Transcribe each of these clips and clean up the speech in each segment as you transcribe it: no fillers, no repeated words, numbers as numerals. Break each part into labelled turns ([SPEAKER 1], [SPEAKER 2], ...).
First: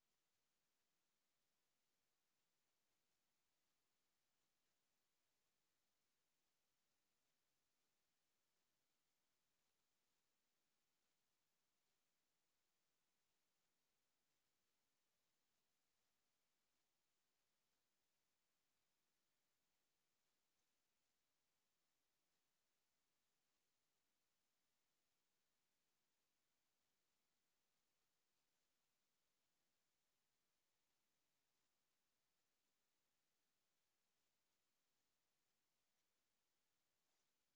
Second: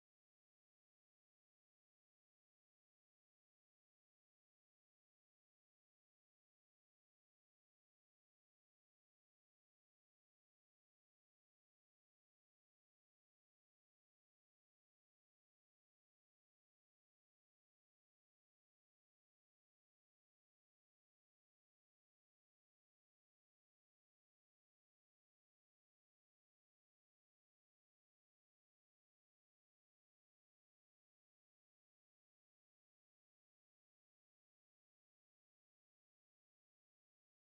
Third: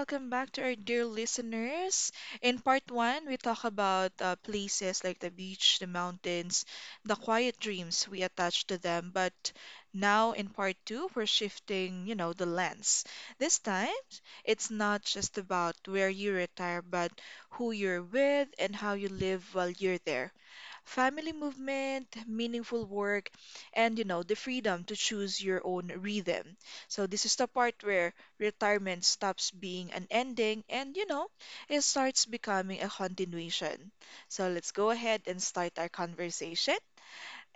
[SPEAKER 1] Welcome back to our dear listeners. In part one, we talk about places like the beach, the mountains, the quiet dreams we attach to them. But now in part two, we're shifting the lens. This time, it's not just about where you retire, but who you're with and how you live while you're there. Family movement, meaningful work, and the freedom to choose your own rhythm. So this is the part where retirement stops being an ending and it starts becoming a continuation. So let's go ahead and start our conversation.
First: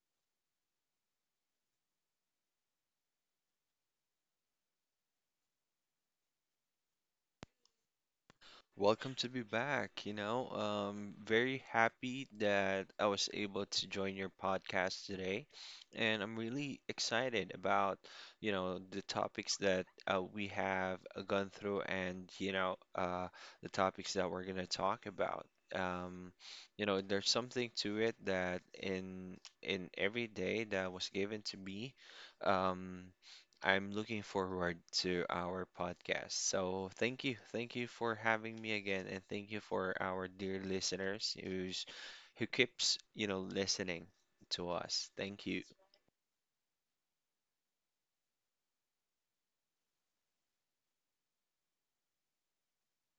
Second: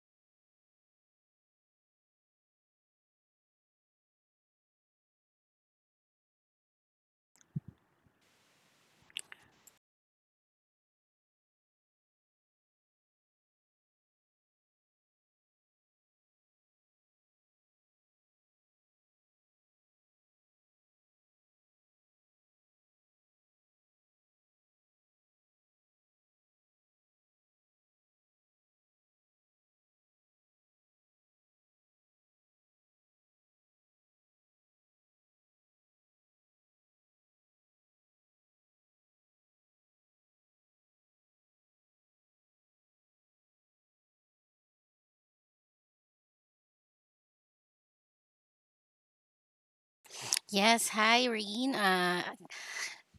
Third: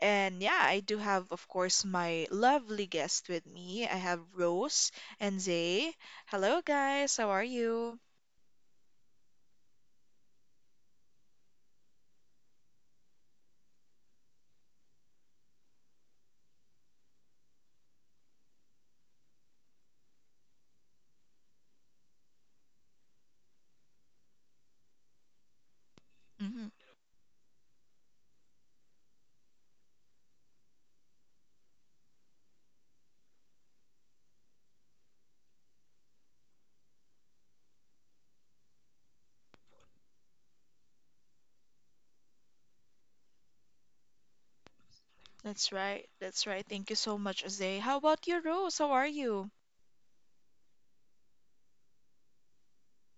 [SPEAKER 1] And yeah, I do have, of course, my lovely guest with me. I have Rose and Zay. Hello, guys. How are you?
[SPEAKER 2] Welcome to be back. You know, Very happy that I was able to join your podcast today, and I'm really excited about, the topics that we have gone through, and the topics that we're gonna talk about. Um,
[SPEAKER 1] Hmm.
[SPEAKER 2] there's something to it that in every day that was given to me. Um, I'm looking forward to our podcast. So thank you. Thank you for having me again and thank you for our dear listeners who keeps, you know, listening to us. Thank you.
[SPEAKER 1] That's right. That's right. Thank you so much, Zay. How about you, Rose? How are you?
[SPEAKER 3] Yes, hi Reen.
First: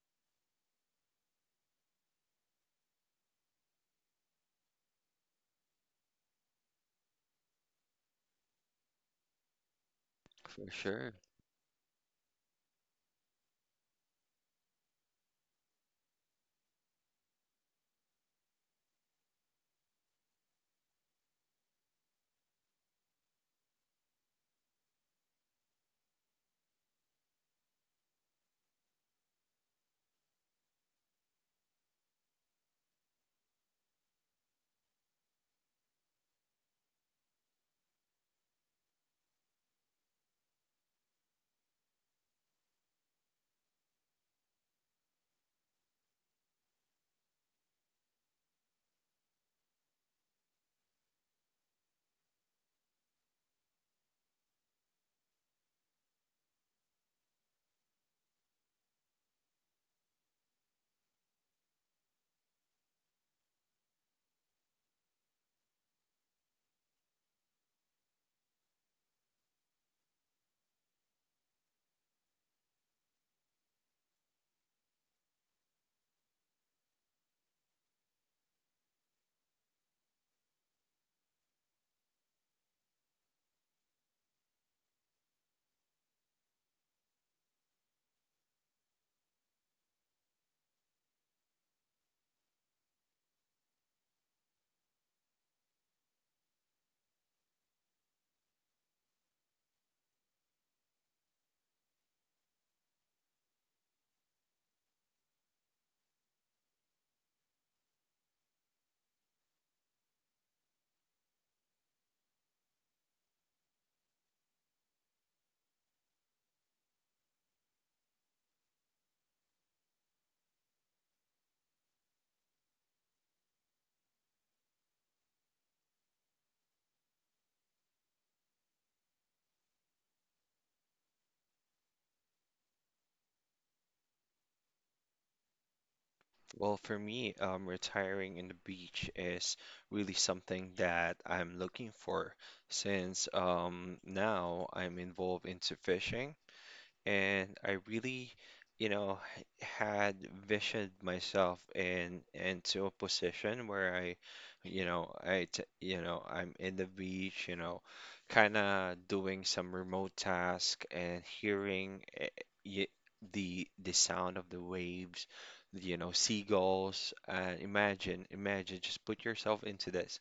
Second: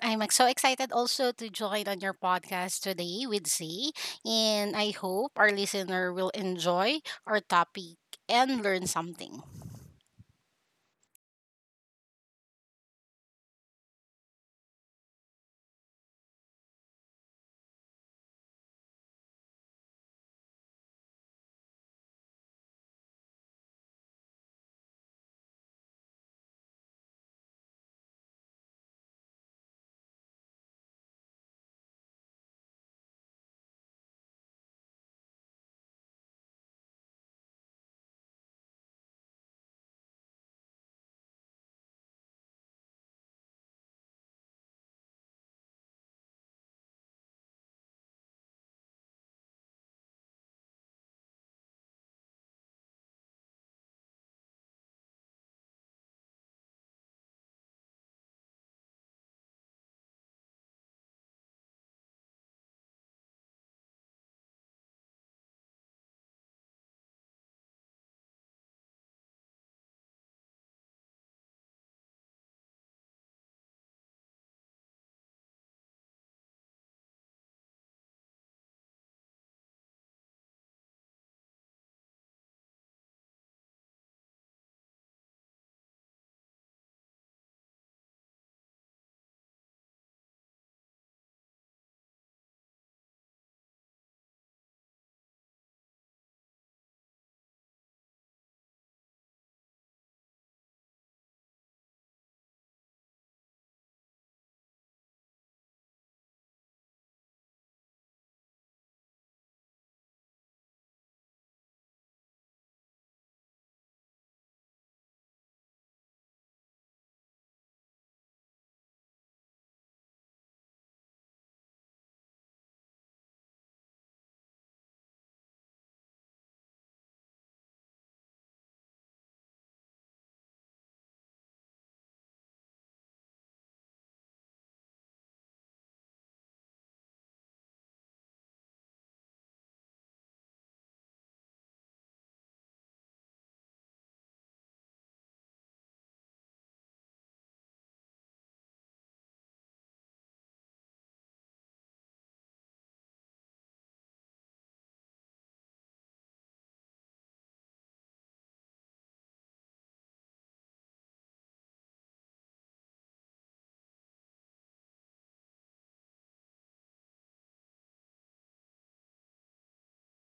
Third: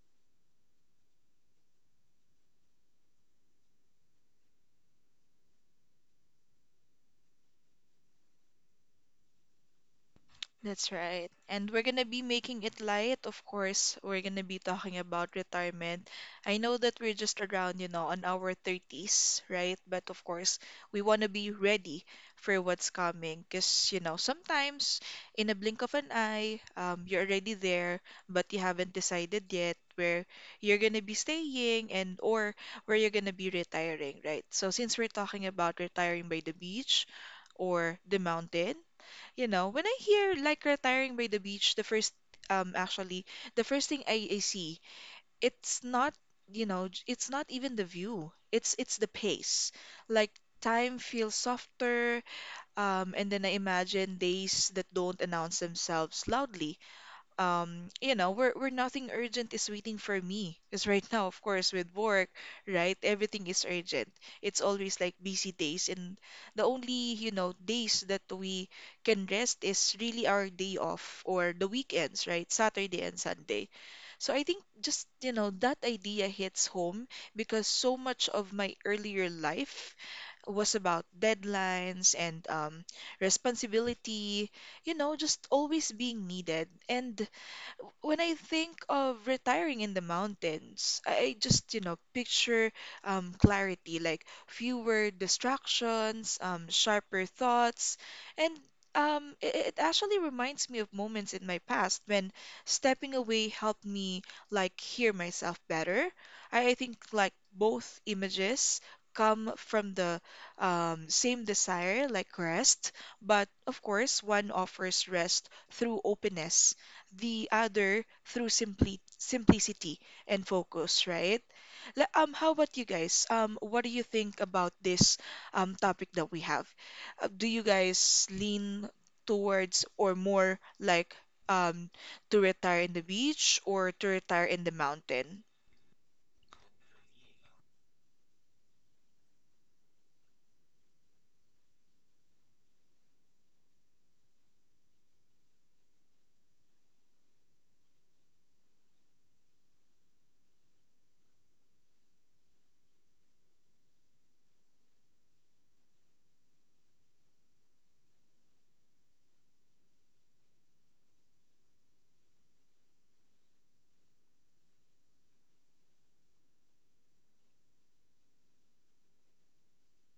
[SPEAKER 3] So excited also to join on your podcast today with Z, and I hope our listener will enjoy our topic and learn something.
[SPEAKER 2] For
[SPEAKER 1] That's
[SPEAKER 2] sure.
[SPEAKER 1] right. And we're gonna be making it light, of course. We're gonna be talking about retirement. I know that we're just around on our 30s, right? But of course, we wanna be ready for what's coming. 'Cause sometimes in a blink of an eye, you're already there, but you haven't decided yet where you're gonna be staying and or where you're gonna be retiring, right? So since we're talking about retiring by the beach, or the mountain, when I hear like retiring by the beach, um actually the first thing I see, it's not, it's not even the view. It's the pace. Like time feels softer, and then I imagine days that don't announce themselves loudly, where nothing urgent is waiting for me. Because right now, of course, with work, right, everything is urgent. It's always like busy days, and the only days that we can rest is really our day off or the weekends, right? Saturday and Sunday. So I think just that idea hits home because so much of my earlier life was about deadlines and responsibility, just always being needed. And when I think of retiring in the mountains, I just, picture clarity, like fewer distractions, sharper thoughts, and it actually reminds me of moments in my past when stepping away helped me like hear myself better. I think like both images come from the same desire, like rest, but of course, one offers rest through openness, the other through simply simplicity and focus, right? How about you guys? What do you think about this topic that we have? Do you guys lean towards or more like um to retire in the beach or to retire in the mountain?
[SPEAKER 2] Well, for me, retiring in the beach is really something that I'm looking for since now I'm involved into fishing and I really, had visioned myself in into a position where I, you know, I, t- you know, I'm in the beach, you know, kind of doing some remote task and hearing y- the sound of the waves, you know, seagulls. And imagine, just put yourself into this.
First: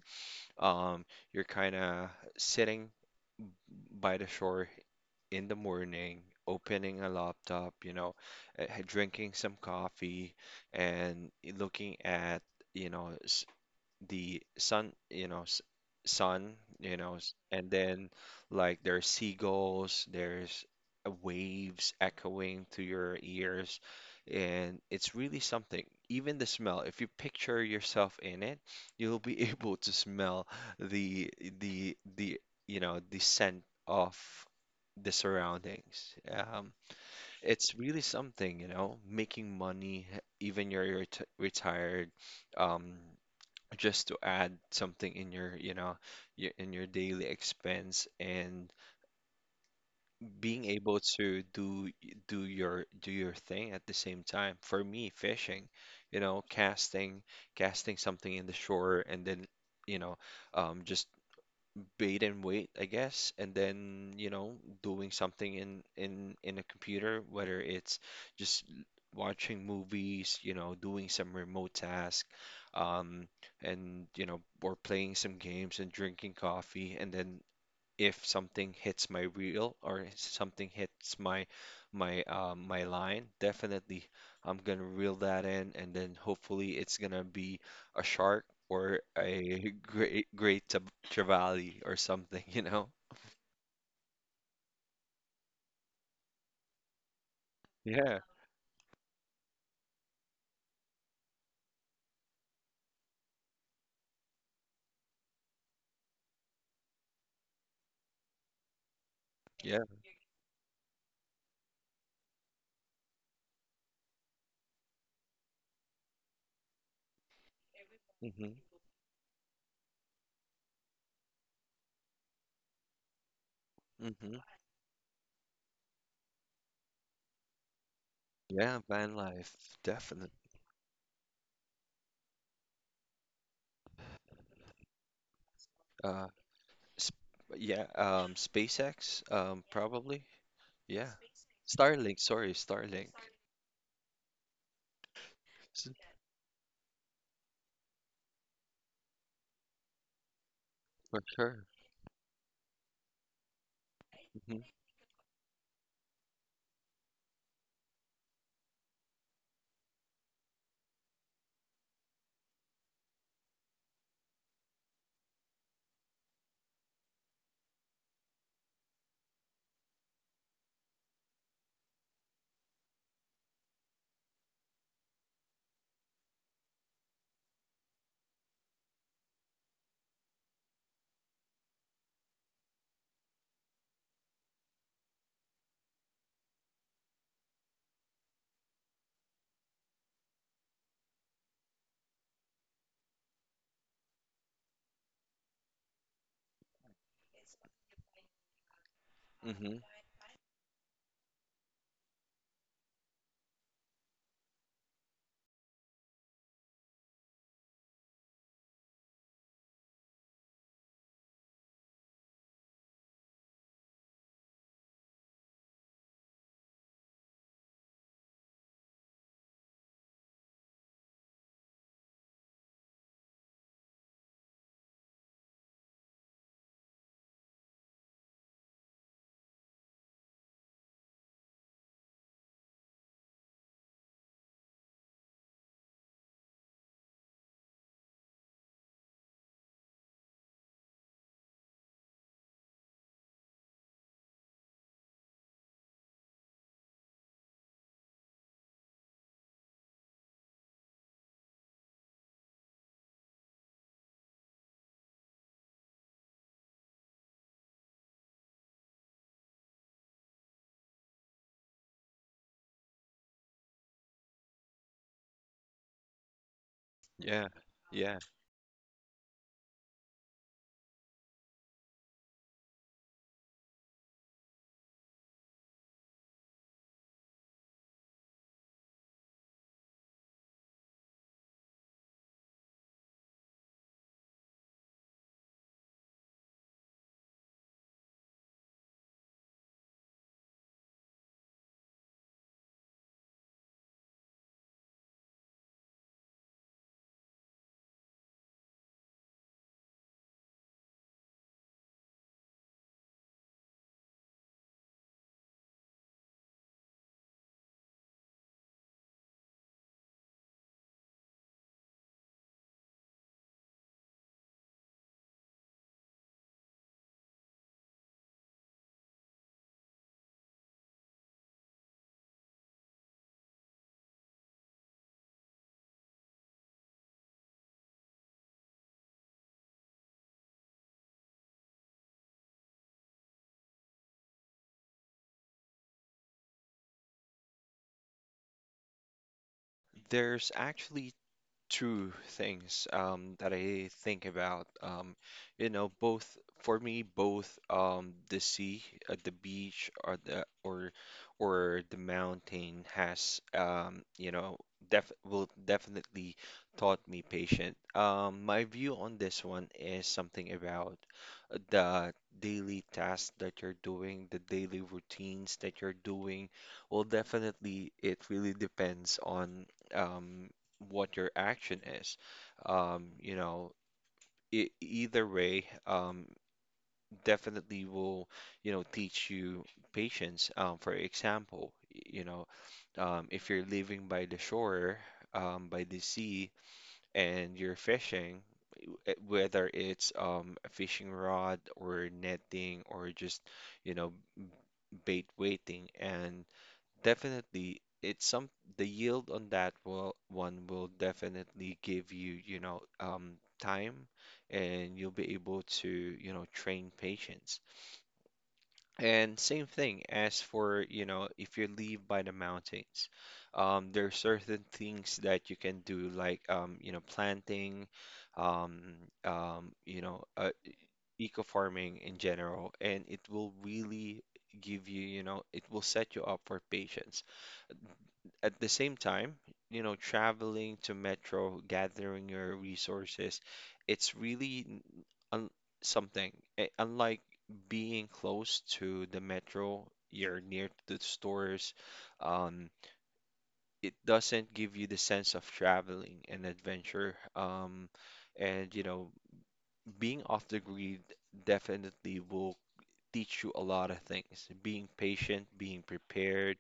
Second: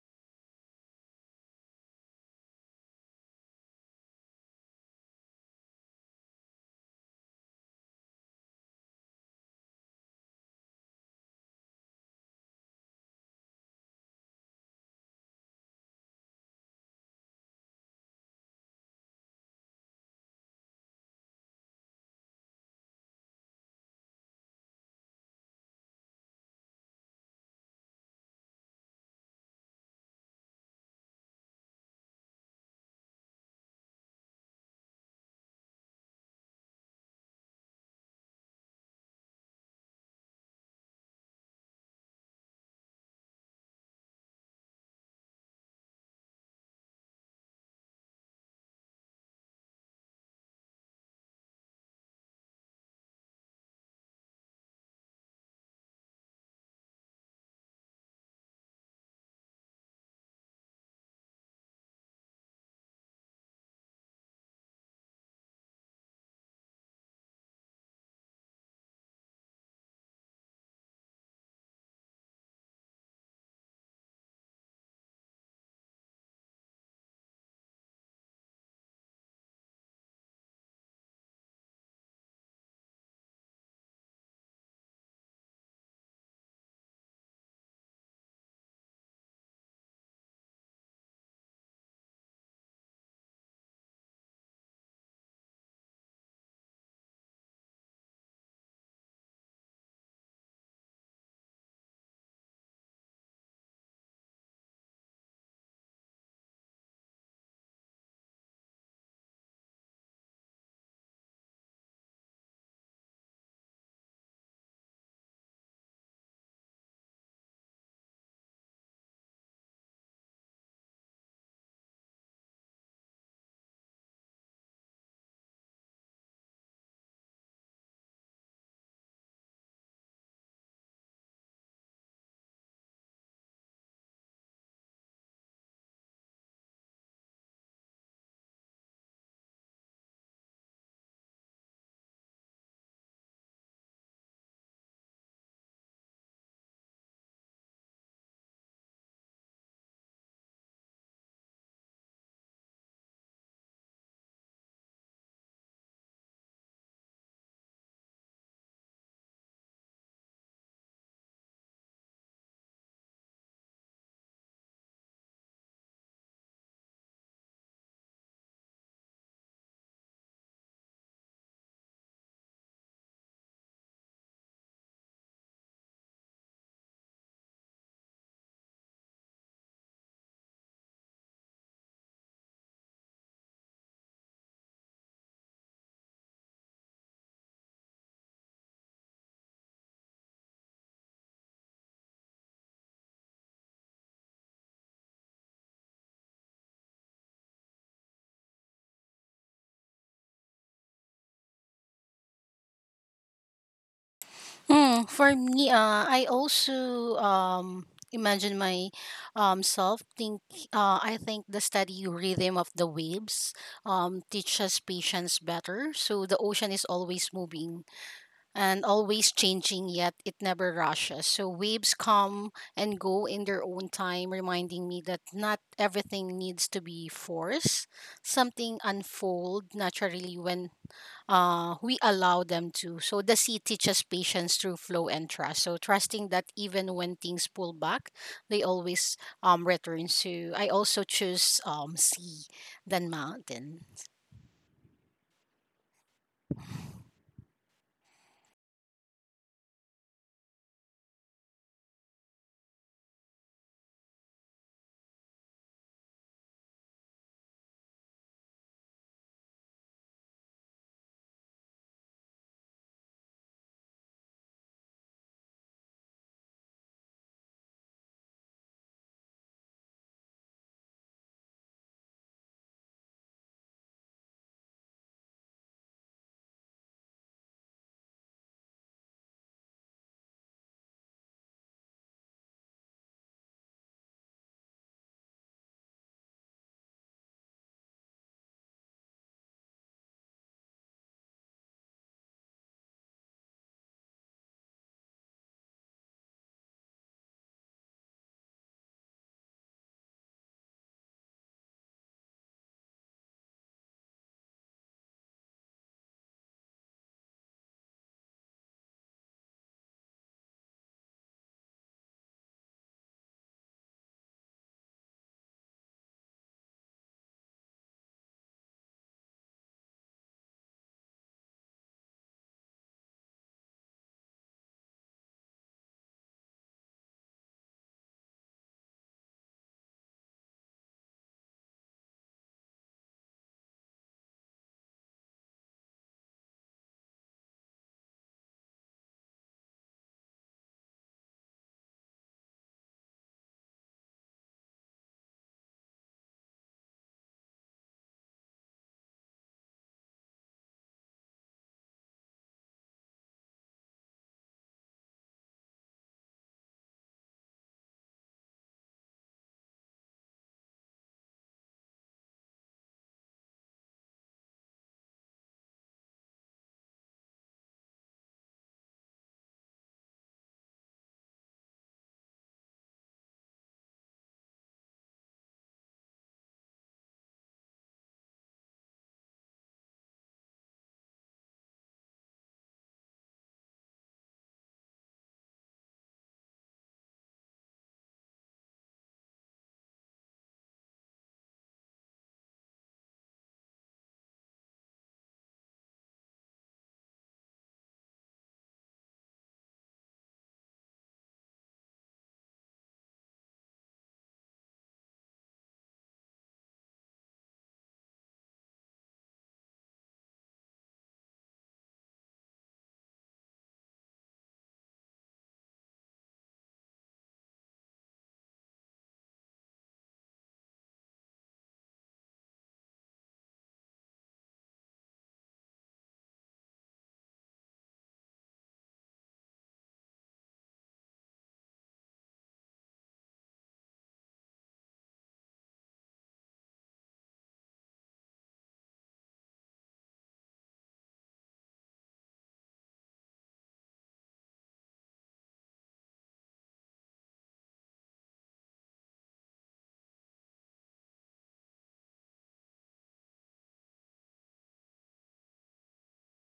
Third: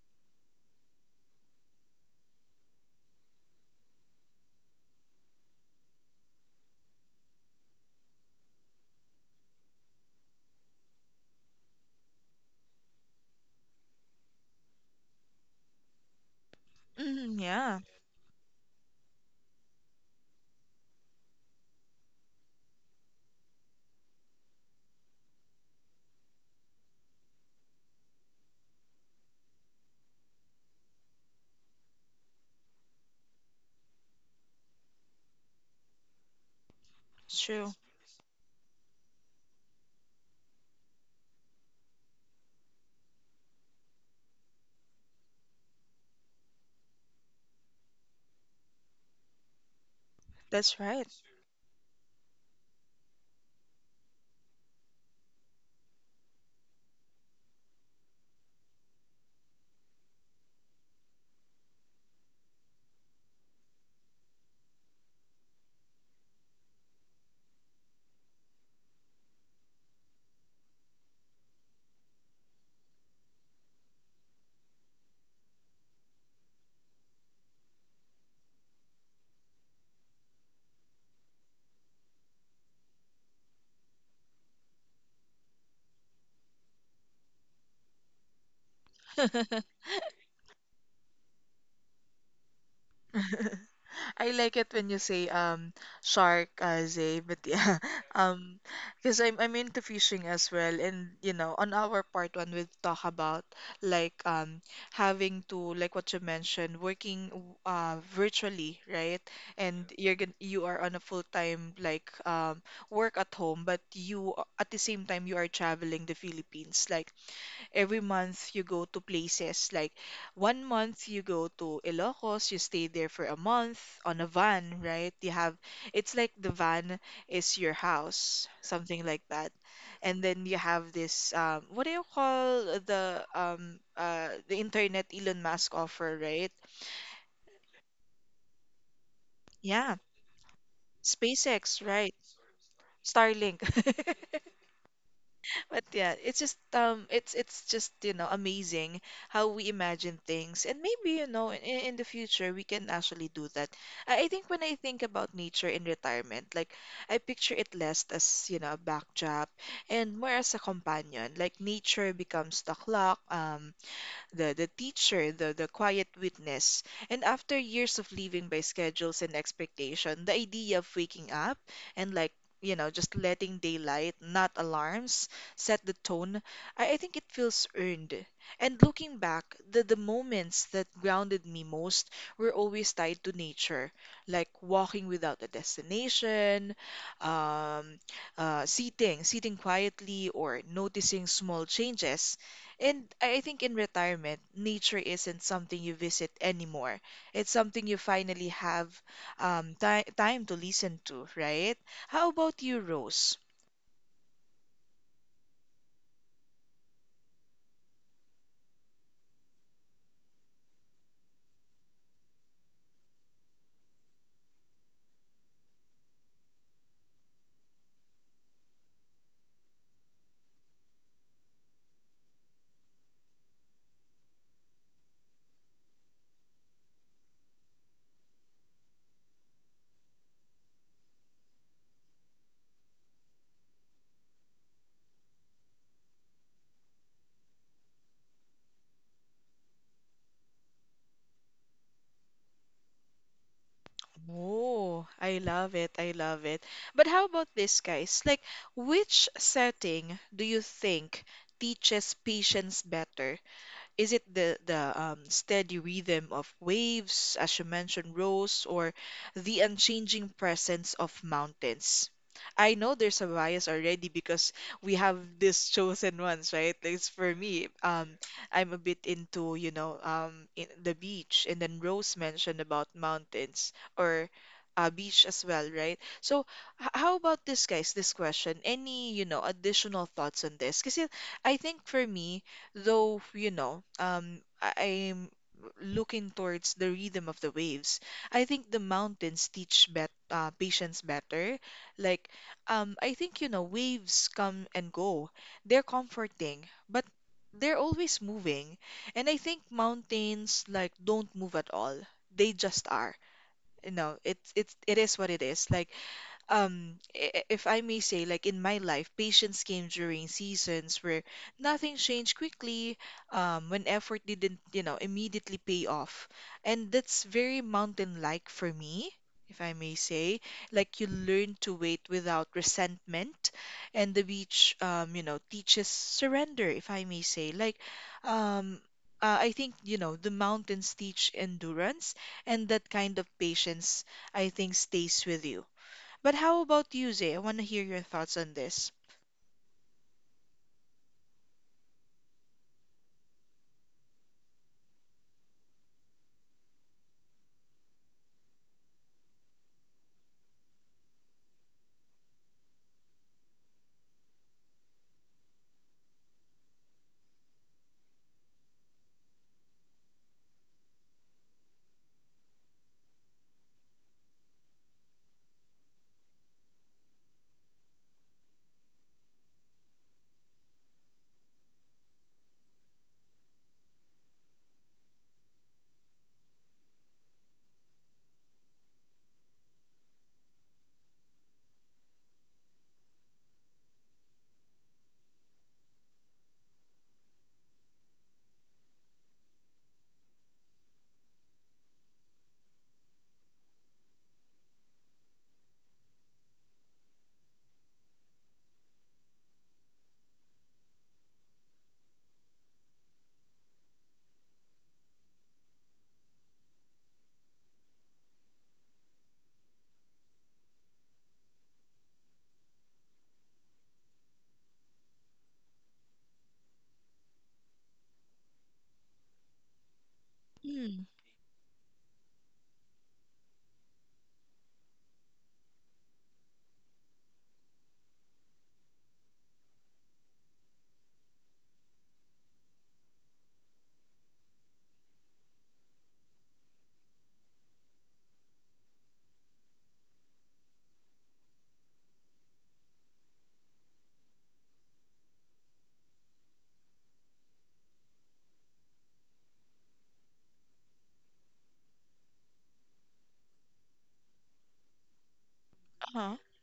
[SPEAKER 2] Um, you're kind of sitting by the shore in the morning, opening a laptop, drinking some coffee and looking at, you know, the sun, you know, s- sun,
[SPEAKER 1] Mm,
[SPEAKER 2] and
[SPEAKER 1] yeah,
[SPEAKER 2] then like there's seagulls, there's waves echoing to your ears, and it's really something. Even the smell, if you picture yourself in it, you'll be able to smell the the you know the scent of the surroundings.
[SPEAKER 1] it's true.
[SPEAKER 2] It's really something, you know, making money even you're retired. Um, just to add something in your you know your, in your daily expense and being
[SPEAKER 1] That's
[SPEAKER 2] able
[SPEAKER 1] right.
[SPEAKER 2] to do your thing at the same time. For me, fishing, you know, casting something in the shore and then you know just bait and wait, I guess, and then, you know, doing something in a computer, whether it's just l- watching movies, you know, doing some remote task, um, and you know, or playing some games and drinking coffee, and then if something hits my reel or something hits my line, definitely I'm gonna reel that in, and then hopefully it's gonna be a shark or a trevally or something, you know?
[SPEAKER 1] I like it when you say shark, Zay, but yeah,
[SPEAKER 2] Yeah,
[SPEAKER 1] um, because I'm into fishing as well, and on our part one, we talk about like having to like what you mentioned, working virtually, right? And
[SPEAKER 2] yeah.
[SPEAKER 1] you are on a full time like work at home, but at the same time you are traveling the Philippines, like every month
[SPEAKER 2] Hmm.
[SPEAKER 1] you go to places like one month you go to Ilocos, you stay there for a month on a
[SPEAKER 2] Hmm.
[SPEAKER 1] van, right? You have, it's like the van is your house,
[SPEAKER 2] Yeah,
[SPEAKER 1] something
[SPEAKER 2] van
[SPEAKER 1] like that.
[SPEAKER 2] life,
[SPEAKER 1] And
[SPEAKER 2] definitely.
[SPEAKER 1] then you have this what do you call the the internet Elon Musk offer,
[SPEAKER 2] Uh,
[SPEAKER 1] right?
[SPEAKER 2] sp Yeah, SpaceX,
[SPEAKER 1] Yeah,
[SPEAKER 2] probably. Yeah,
[SPEAKER 1] SpaceX, right?
[SPEAKER 2] Starlink. Sorry, Starlink.
[SPEAKER 1] Starlink. But
[SPEAKER 2] S-
[SPEAKER 1] yeah, it's just amazing how we imagine things. And maybe,
[SPEAKER 2] For
[SPEAKER 1] in,
[SPEAKER 2] sure.
[SPEAKER 1] in the future we can actually do that. I think when
[SPEAKER 2] Hmm.
[SPEAKER 1] I think about nature in retirement, like I picture it less as, a backdrop and more as a companion. Like nature becomes the clock, the teacher, the quiet witness. And after years of living by schedules and expectation, the idea of waking up and like, just letting daylight, not alarms, set the tone, I think it feels earned. And looking back, the moments that grounded me most were always tied to nature, like walking without a destination, um, sitting quietly, or noticing small changes. And I think in retirement, nature isn't something you visit anymore. It's something you finally have
[SPEAKER 2] Hmm.
[SPEAKER 1] ti time to listen to, right? How about you, Rose?
[SPEAKER 3] Hmm, for me, I also imagine my self think. I think the steady rhythm of the waves teaches patience better. So the ocean is always moving and always changing, yet it never rushes. So waves come and go in their own time, reminding me that not everything needs to be forced. Something unfold naturally when we allow them to. So the sea teaches patience through flow and trust. So trusting that even when things pull back, they always return. So I also choose sea than mountain.
[SPEAKER 1] Oh, I love it. I love it. But how about this, guys? Like, which setting do you think teaches patience better? Is it the steady rhythm of waves, as you mentioned, Rose, or the unchanging presence of mountains? I know there's a bias already because we have these chosen ones, right? Like it's for
[SPEAKER 2] Yeah,
[SPEAKER 1] me,
[SPEAKER 2] yeah.
[SPEAKER 1] I'm a bit in the beach, and then Rose mentioned about mountains or beach as well, right? So, how about this, guys? This question, any, additional thoughts on this? Because I think for me, though, I'm looking towards the rhythm of the waves. I think the mountains teach bet patience better. Like, I think, waves come and go. They're comforting, but they're always moving. And I think mountains, like, don't move at all. They just are. It is what it is. Like if I may say, like in my life, patience came during seasons where nothing changed quickly, when effort didn't, immediately pay off. And that's very mountain-like for me, if I may say. Like you learn to wait without resentment, and the beach, teaches surrender, if I may say. Like, um, I think, the mountains teach endurance, and that kind of patience, I think, stays with you. But how about you, Zay? I want to hear your thoughts on this.
[SPEAKER 2] There's actually two things that I think about. You know, both for me, both the sea, the beach, or the mountain has you know def will definitely taught me patient. My view on this one is something about the daily tasks that you're doing, the daily routines that you're doing. Well, definitely, it really depends on. Um, what your action is. You know, e Either way, definitely will, you know, teach you patience. For example, you know, if you're living by the shore, by the sea, and you're fishing, whether it's a fishing rod or netting or just, you know, bait waiting, and definitely, it's some the yield on that will definitely give you, you know, time and you'll be able to, you know, train patience. And same thing as for, you know, if you live by the mountains, there are certain things that you can do like, planting, um, um, you know, uh,
[SPEAKER 1] Mm.
[SPEAKER 2] eco-farming in general, and it will really give you, you know, it will set you up for patience at the same time, you know, traveling to metro, gathering your resources, it's really n- un something. Unlike being close to the metro, you're near to the stores, um, it doesn't give you the sense of traveling and adventure. And, you know, being off the grid definitely will teach you a lot of things. Being patient, being
[SPEAKER 1] Uh-huh.
[SPEAKER 2] prepared,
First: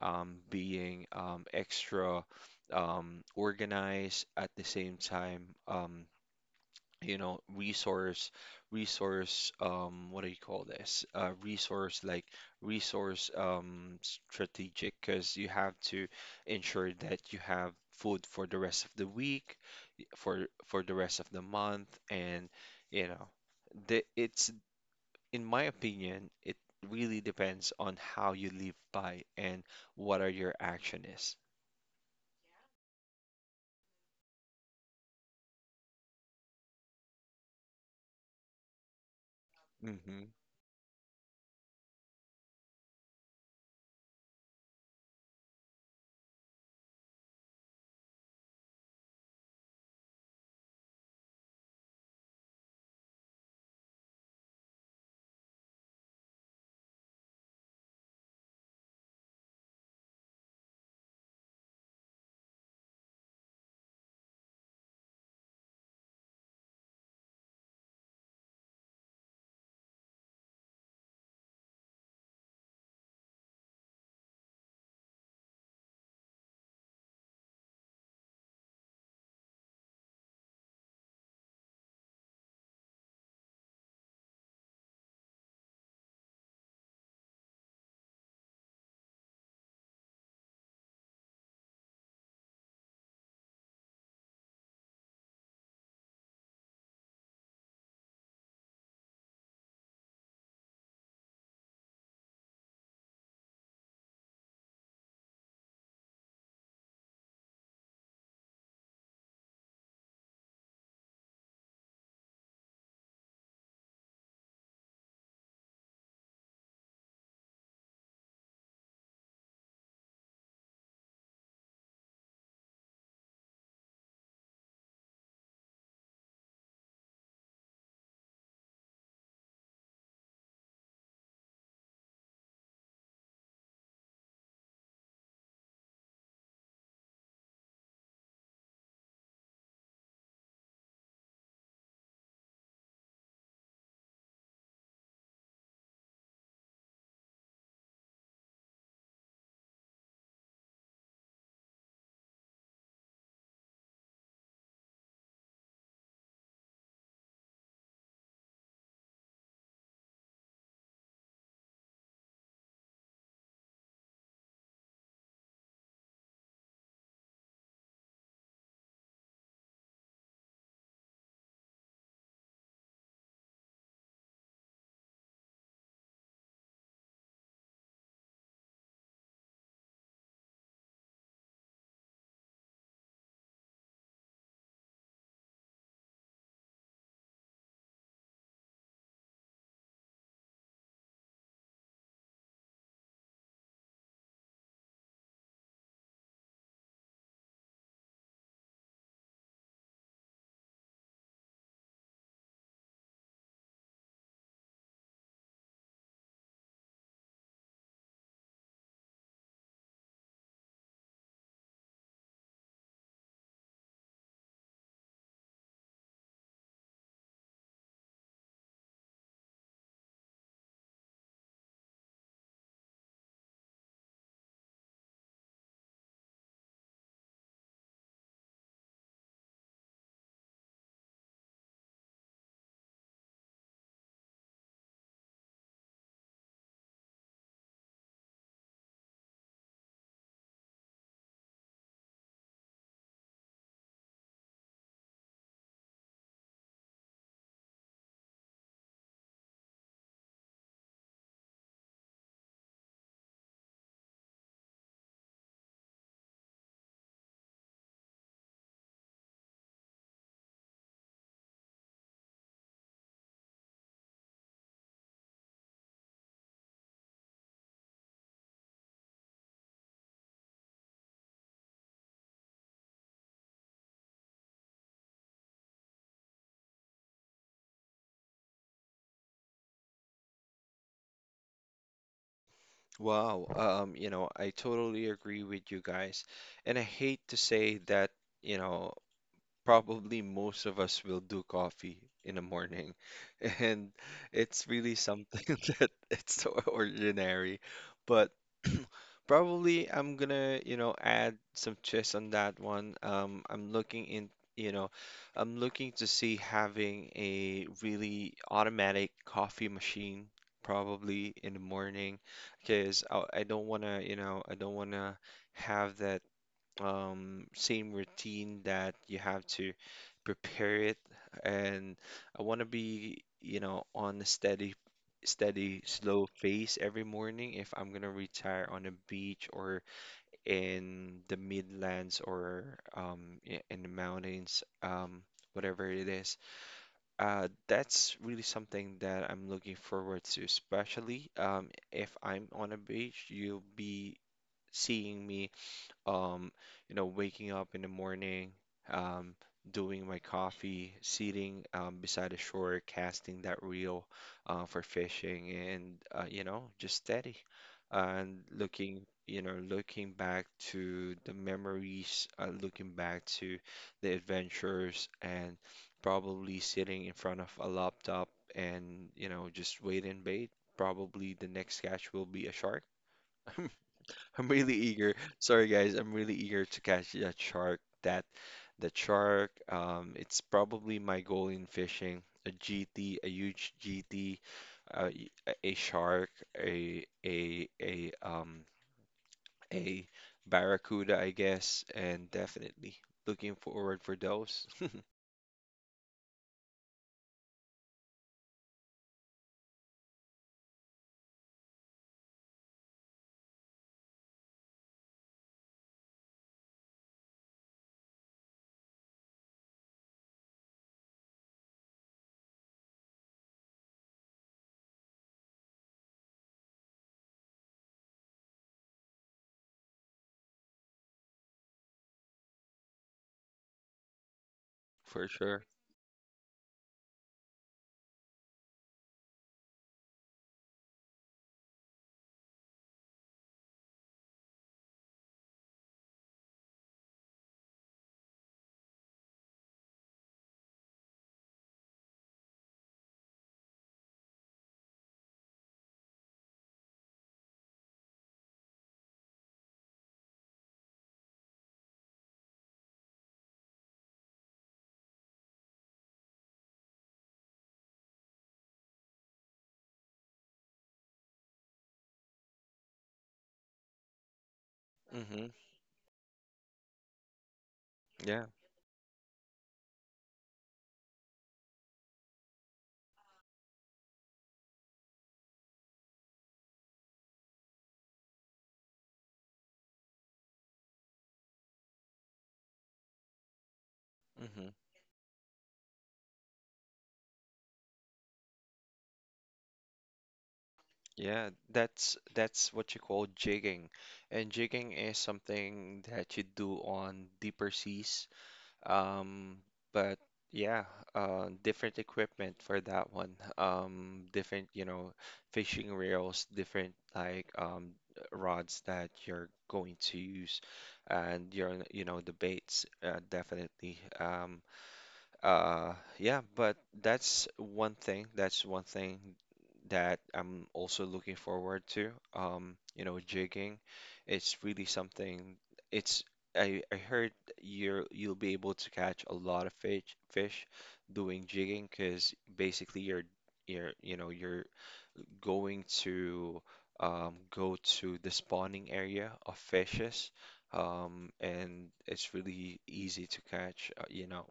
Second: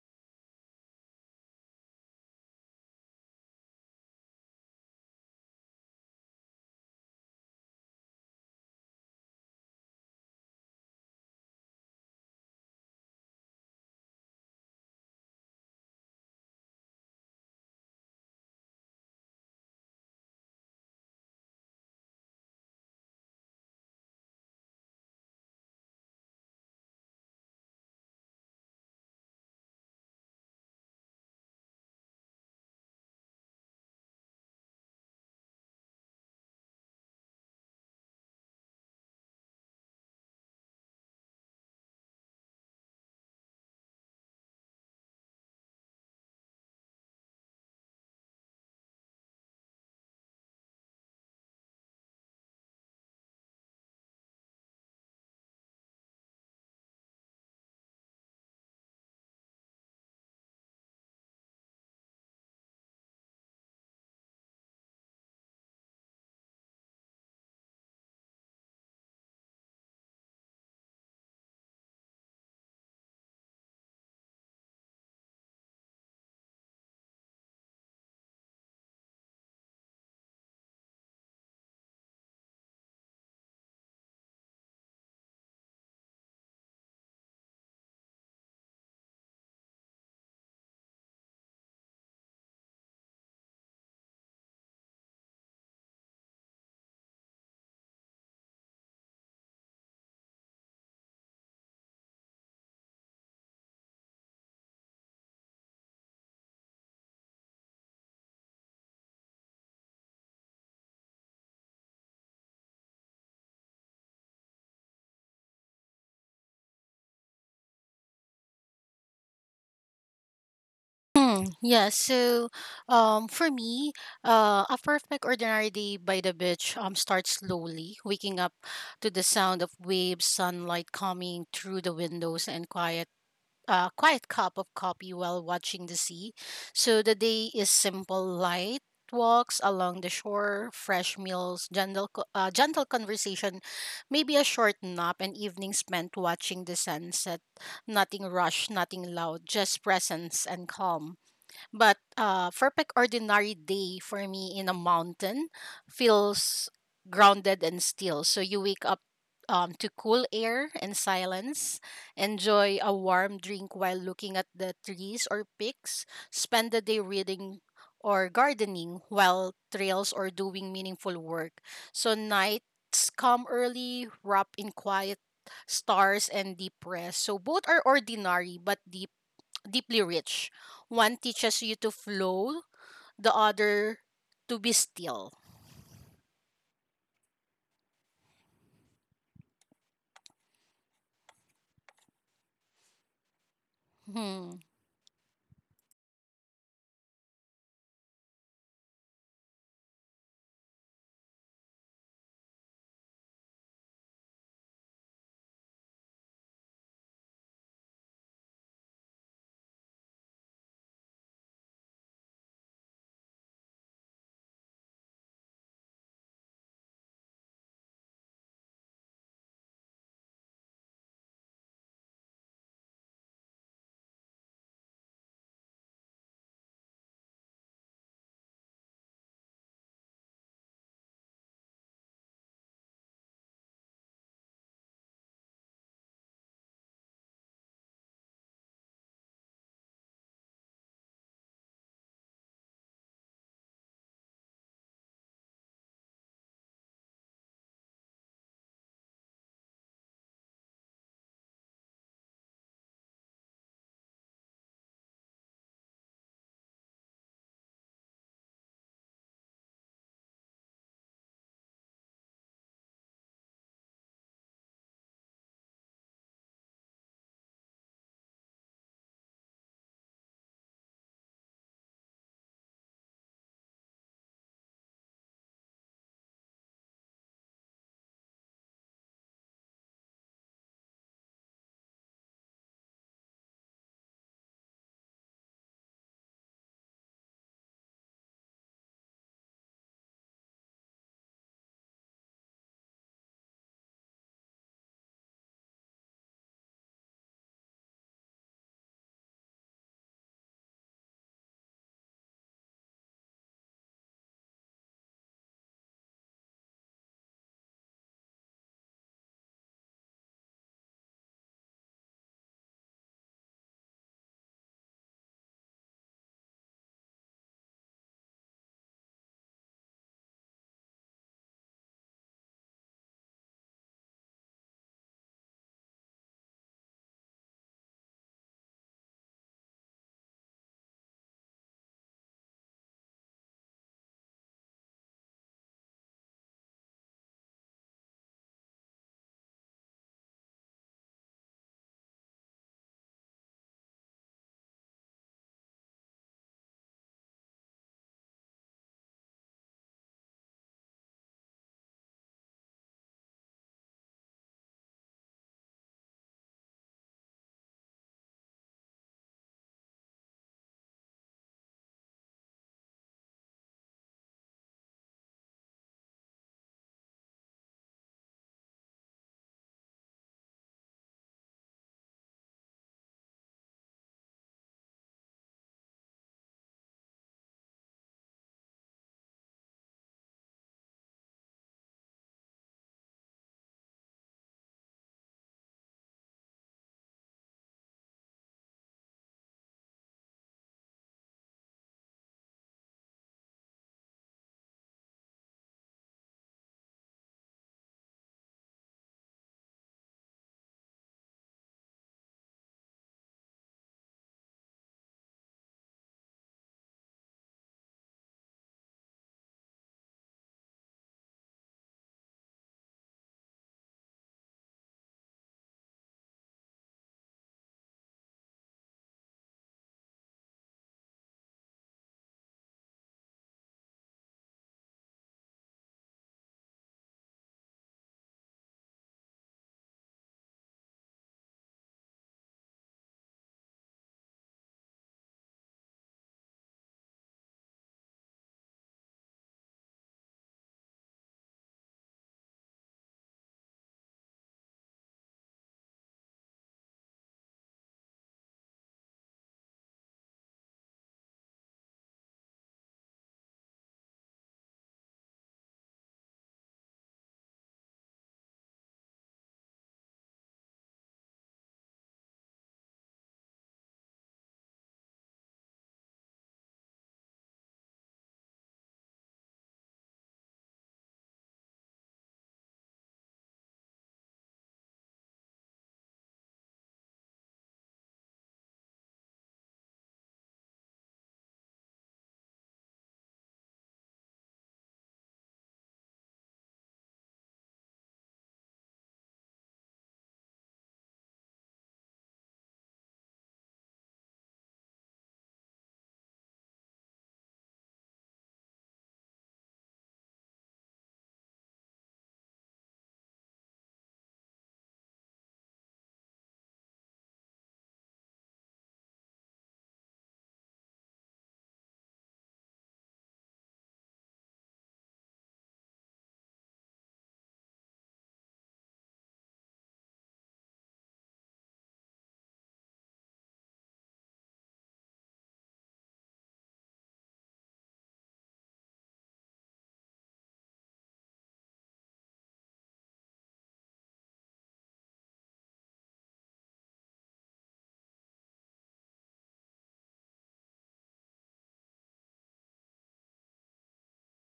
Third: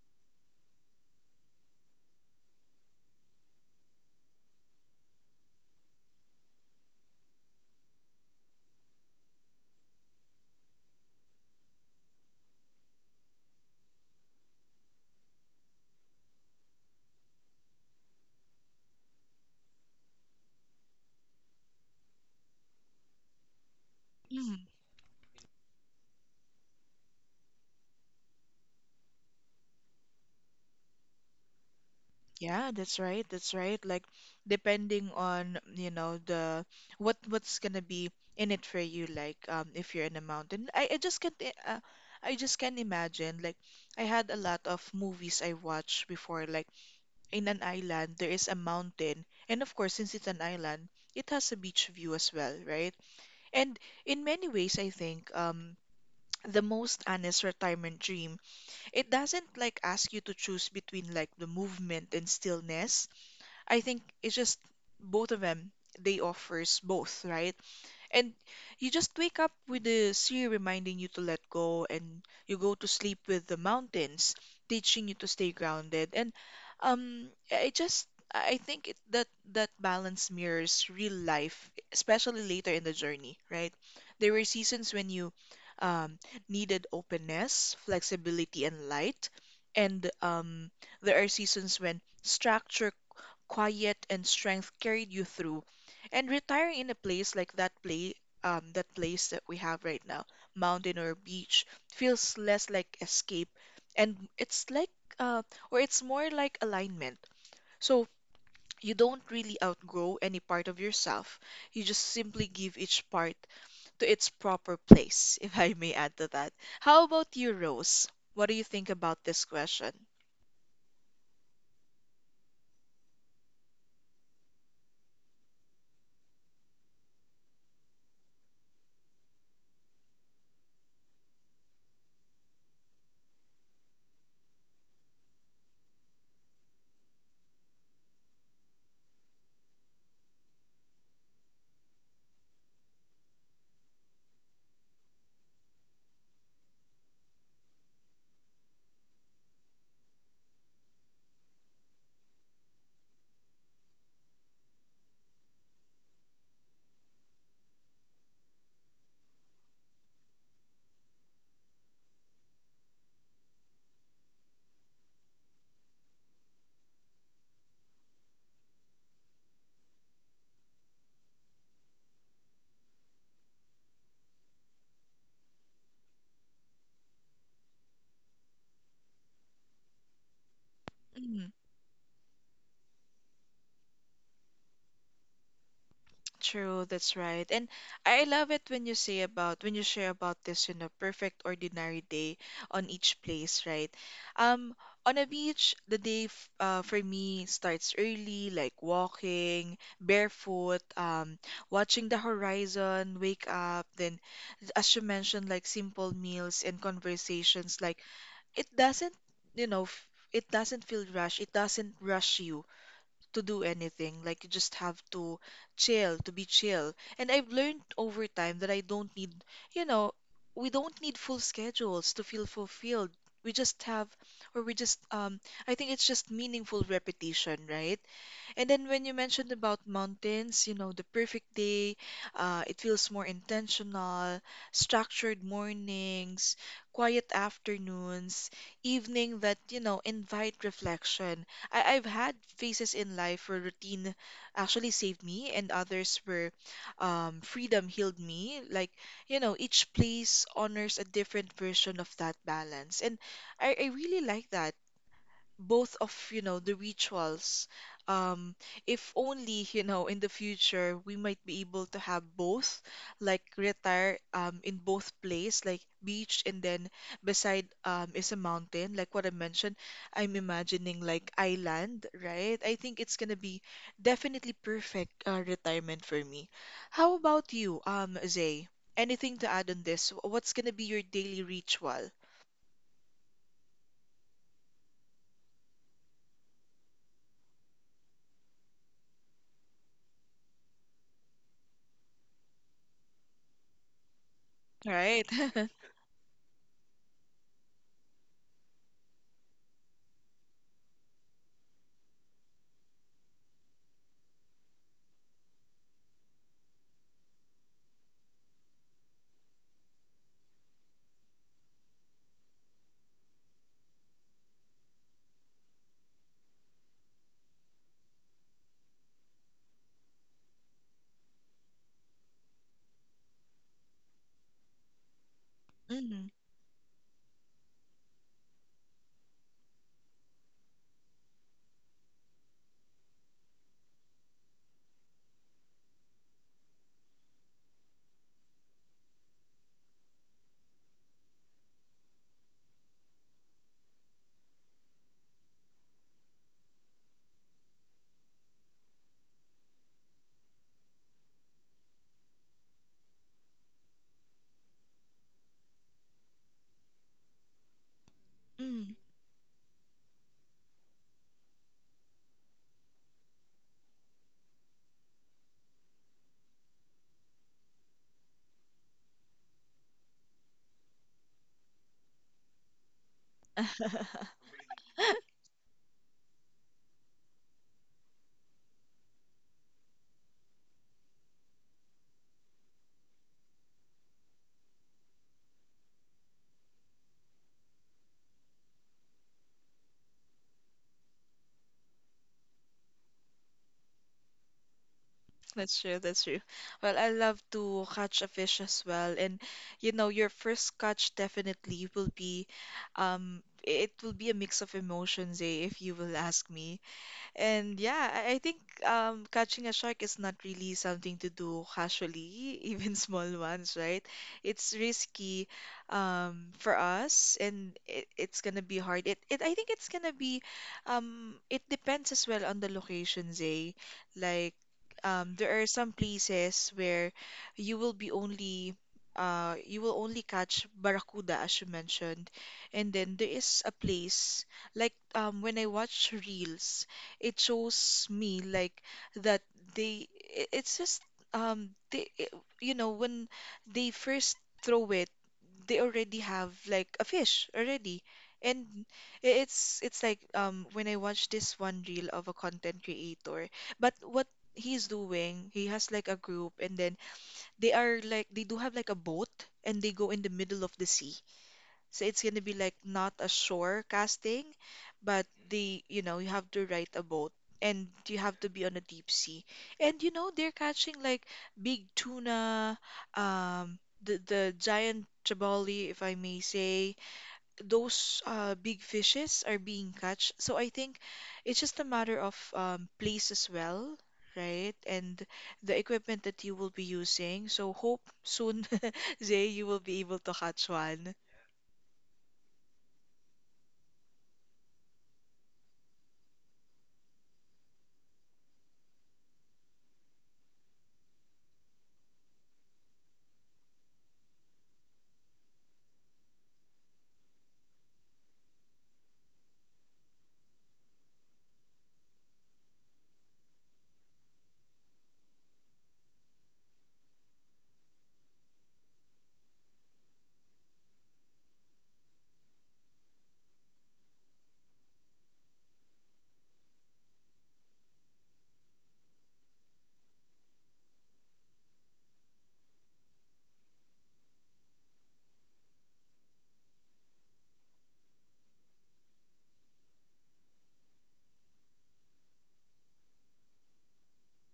[SPEAKER 2] being extra organized at the same time. You know, resource, resource. What do you call this? Resource like resource strategic, because you have to ensure that you have food for the rest of the week, for the rest of the month, and you know it's
[SPEAKER 1] Mhm.
[SPEAKER 2] in my opinion, it really depends on how you live by and what are your action is.
[SPEAKER 1] Yeah, that's right. That's right. Like depending on, you know, the what what's gonna be in it for you, like if you're in a
[SPEAKER 2] Hmm.
[SPEAKER 1] mountain. I just can't imagine. Like I had a lot of movies I watched before, like in an island there is a mountain, and of course since it's an island, it has a beach view as well, right? And in many ways I think the most honest retirement dream. It doesn't like ask you to choose between like the movement and stillness. I think it's just both of them, they offers both, right? And you just wake up with the sea reminding you to let go, and you go to sleep with the mountains teaching you to stay grounded. And I just I think it, that that balance mirrors real life, especially later in the journey, right? There were seasons when you um, needed openness, flexibility, and light, and there are seasons when structure, quiet, and strength carried you through. And retiring in a place like that place that we have right now, mountain or beach, feels less like escape, and it's like, uh, or it's more like alignment. So you don't really outgrow any part of yourself. You just simply give each part to its proper place, if I may add to that. How about you, Rose? What do you think about this question?
[SPEAKER 3] Mm, yeah, so for me, a perfect ordinary day by the beach starts slowly, waking up to the sound of waves, sunlight coming through the windows, and quiet. Quiet cup of coffee while watching the sea. So the day is simple, light walks along the shore, fresh meals, gentle conversation, maybe a short nap, and evening spent watching the sunset. Nothing rushed, nothing loud, just presence and calm. But perfect ordinary day for me in a mountain feels grounded and still. So you wake up to cool air and silence, enjoy a warm drink while looking at the trees or peaks. Spend the day reading or gardening while trails or doing meaningful work. So nights come early, wrap in quiet stars and deep rest. So both are ordinary but deeply rich. One teaches you to flow, the other to be still.
[SPEAKER 1] True, that's right. And I love it when you share about this, perfect ordinary day on each place, right?
[SPEAKER 3] Hmm.
[SPEAKER 1] Um, on a beach, the day f for me starts early, like walking, barefoot, watching the horizon, wake up, then as you mentioned, like simple meals and conversations, like it doesn't, you know, f it doesn't feel rushed, it doesn't rush you to do anything. Like you just have to chill, to be chill. And I've learned over time that I don't need, you know, we don't need full schedules to feel fulfilled. We just have, or we just, I think it's just meaningful repetition, right? And then when you mentioned about mountains, the perfect day, it feels more intentional, structured mornings, quiet afternoons, evening that, invite reflection. I've had phases in life where routine actually saved me and others where freedom healed me. Like, each place honors a different version of that balance. And I really like that both of you know the rituals. um if only, you know, in the future we might be able to have both, like retire in both place, like beach and then beside is a mountain, like what I mentioned. I'm imagining like island, right? I think it's gonna be definitely perfect retirement for me. How about you, Zay? Anything to add on this? What's gonna be your daily ritual?
[SPEAKER 2] Wow. You know, I totally agree with you guys. And I hate to say that, you know, probably most of us will do coffee in the morning. And it's really
[SPEAKER 1] Right.
[SPEAKER 2] something that it's so ordinary. But probably I'm gonna, you know, add some twists on that one. I'm looking in, you know, I'm looking to see having a really automatic coffee machine probably in the morning because I don't wanna, you know, I don't wanna have that same routine that you have to prepare it. And I want to be, you know, on a steady, slow
[SPEAKER 1] Mm,
[SPEAKER 2] pace every morning if I'm gonna retire on a beach or in the Midlands or in the mountains, whatever it is. That's really something that I'm looking forward to, especially if I'm on a beach, you'll be seeing me um, you know, waking up in the morning, um, doing my coffee, sitting beside the shore, casting that reel for fishing, and you know, just steady and
[SPEAKER 1] mm.
[SPEAKER 2] looking, you know, looking back to the memories, looking back to the adventures, and probably sitting in front of a laptop and you know, just wait and bait. Probably the next catch will be a shark. I'm really eager. Sorry, guys. I'm really eager to catch that shark. That shark. It's probably my goal in fishing. A GT, a huge GT, a shark, a a a um a barracuda, I guess, and definitely looking forward for those.
[SPEAKER 1] That's true, that's true. Well, I love to catch a fish as well. And you know, your first catch definitely will be it will be a mix of emotions, eh, if you will ask me. And yeah, I think catching a shark is not really something to do casually, even small ones, right? It's risky, for us, and it's gonna be hard. It I think it's gonna be, it depends as well on the locations, eh? Like
[SPEAKER 2] For
[SPEAKER 1] there
[SPEAKER 2] sure.
[SPEAKER 1] are some places where you will be only you will only catch barracuda, as you mentioned, and then there is a place like, when I watch reels, it shows me like that they it's just um they i- you know, when they first throw it, they already have like a fish already. And it's like, when I watch this one reel of a content creator, but what he's doing, he has like a group, and then they are like they do have like a boat, and they go in the middle of the sea, so it's gonna be like not a shore casting, but
[SPEAKER 2] Mm-hmm.
[SPEAKER 1] the you know, you have to ride a boat and you have
[SPEAKER 2] Yeah.
[SPEAKER 1] to be on a deep sea. And you know, they're catching like big tuna, the giant trevally, if I may say. Those big fishes are being catch. So I think it's just a matter of place as well.
[SPEAKER 2] Mm-hmm.
[SPEAKER 1] Right, and the equipment that you will be using. So hope soon, Zay, you will be able to catch one.
[SPEAKER 2] Yeah, that's what you call jigging. And jigging is something that you do on deeper seas. Um, but yeah, different equipment for that one. Different, you know, fishing reels, different rods that you're going to use, and your, you know, the baits, definitely. Yeah, but that's one thing. That I'm also looking forward to. You know, jigging. It's really something. It's I heard you're you'll be able to catch a lot of fish doing jigging because basically you're you know you're going to go to the spawning area of fishes. And it's really easy to catch. Uh, you know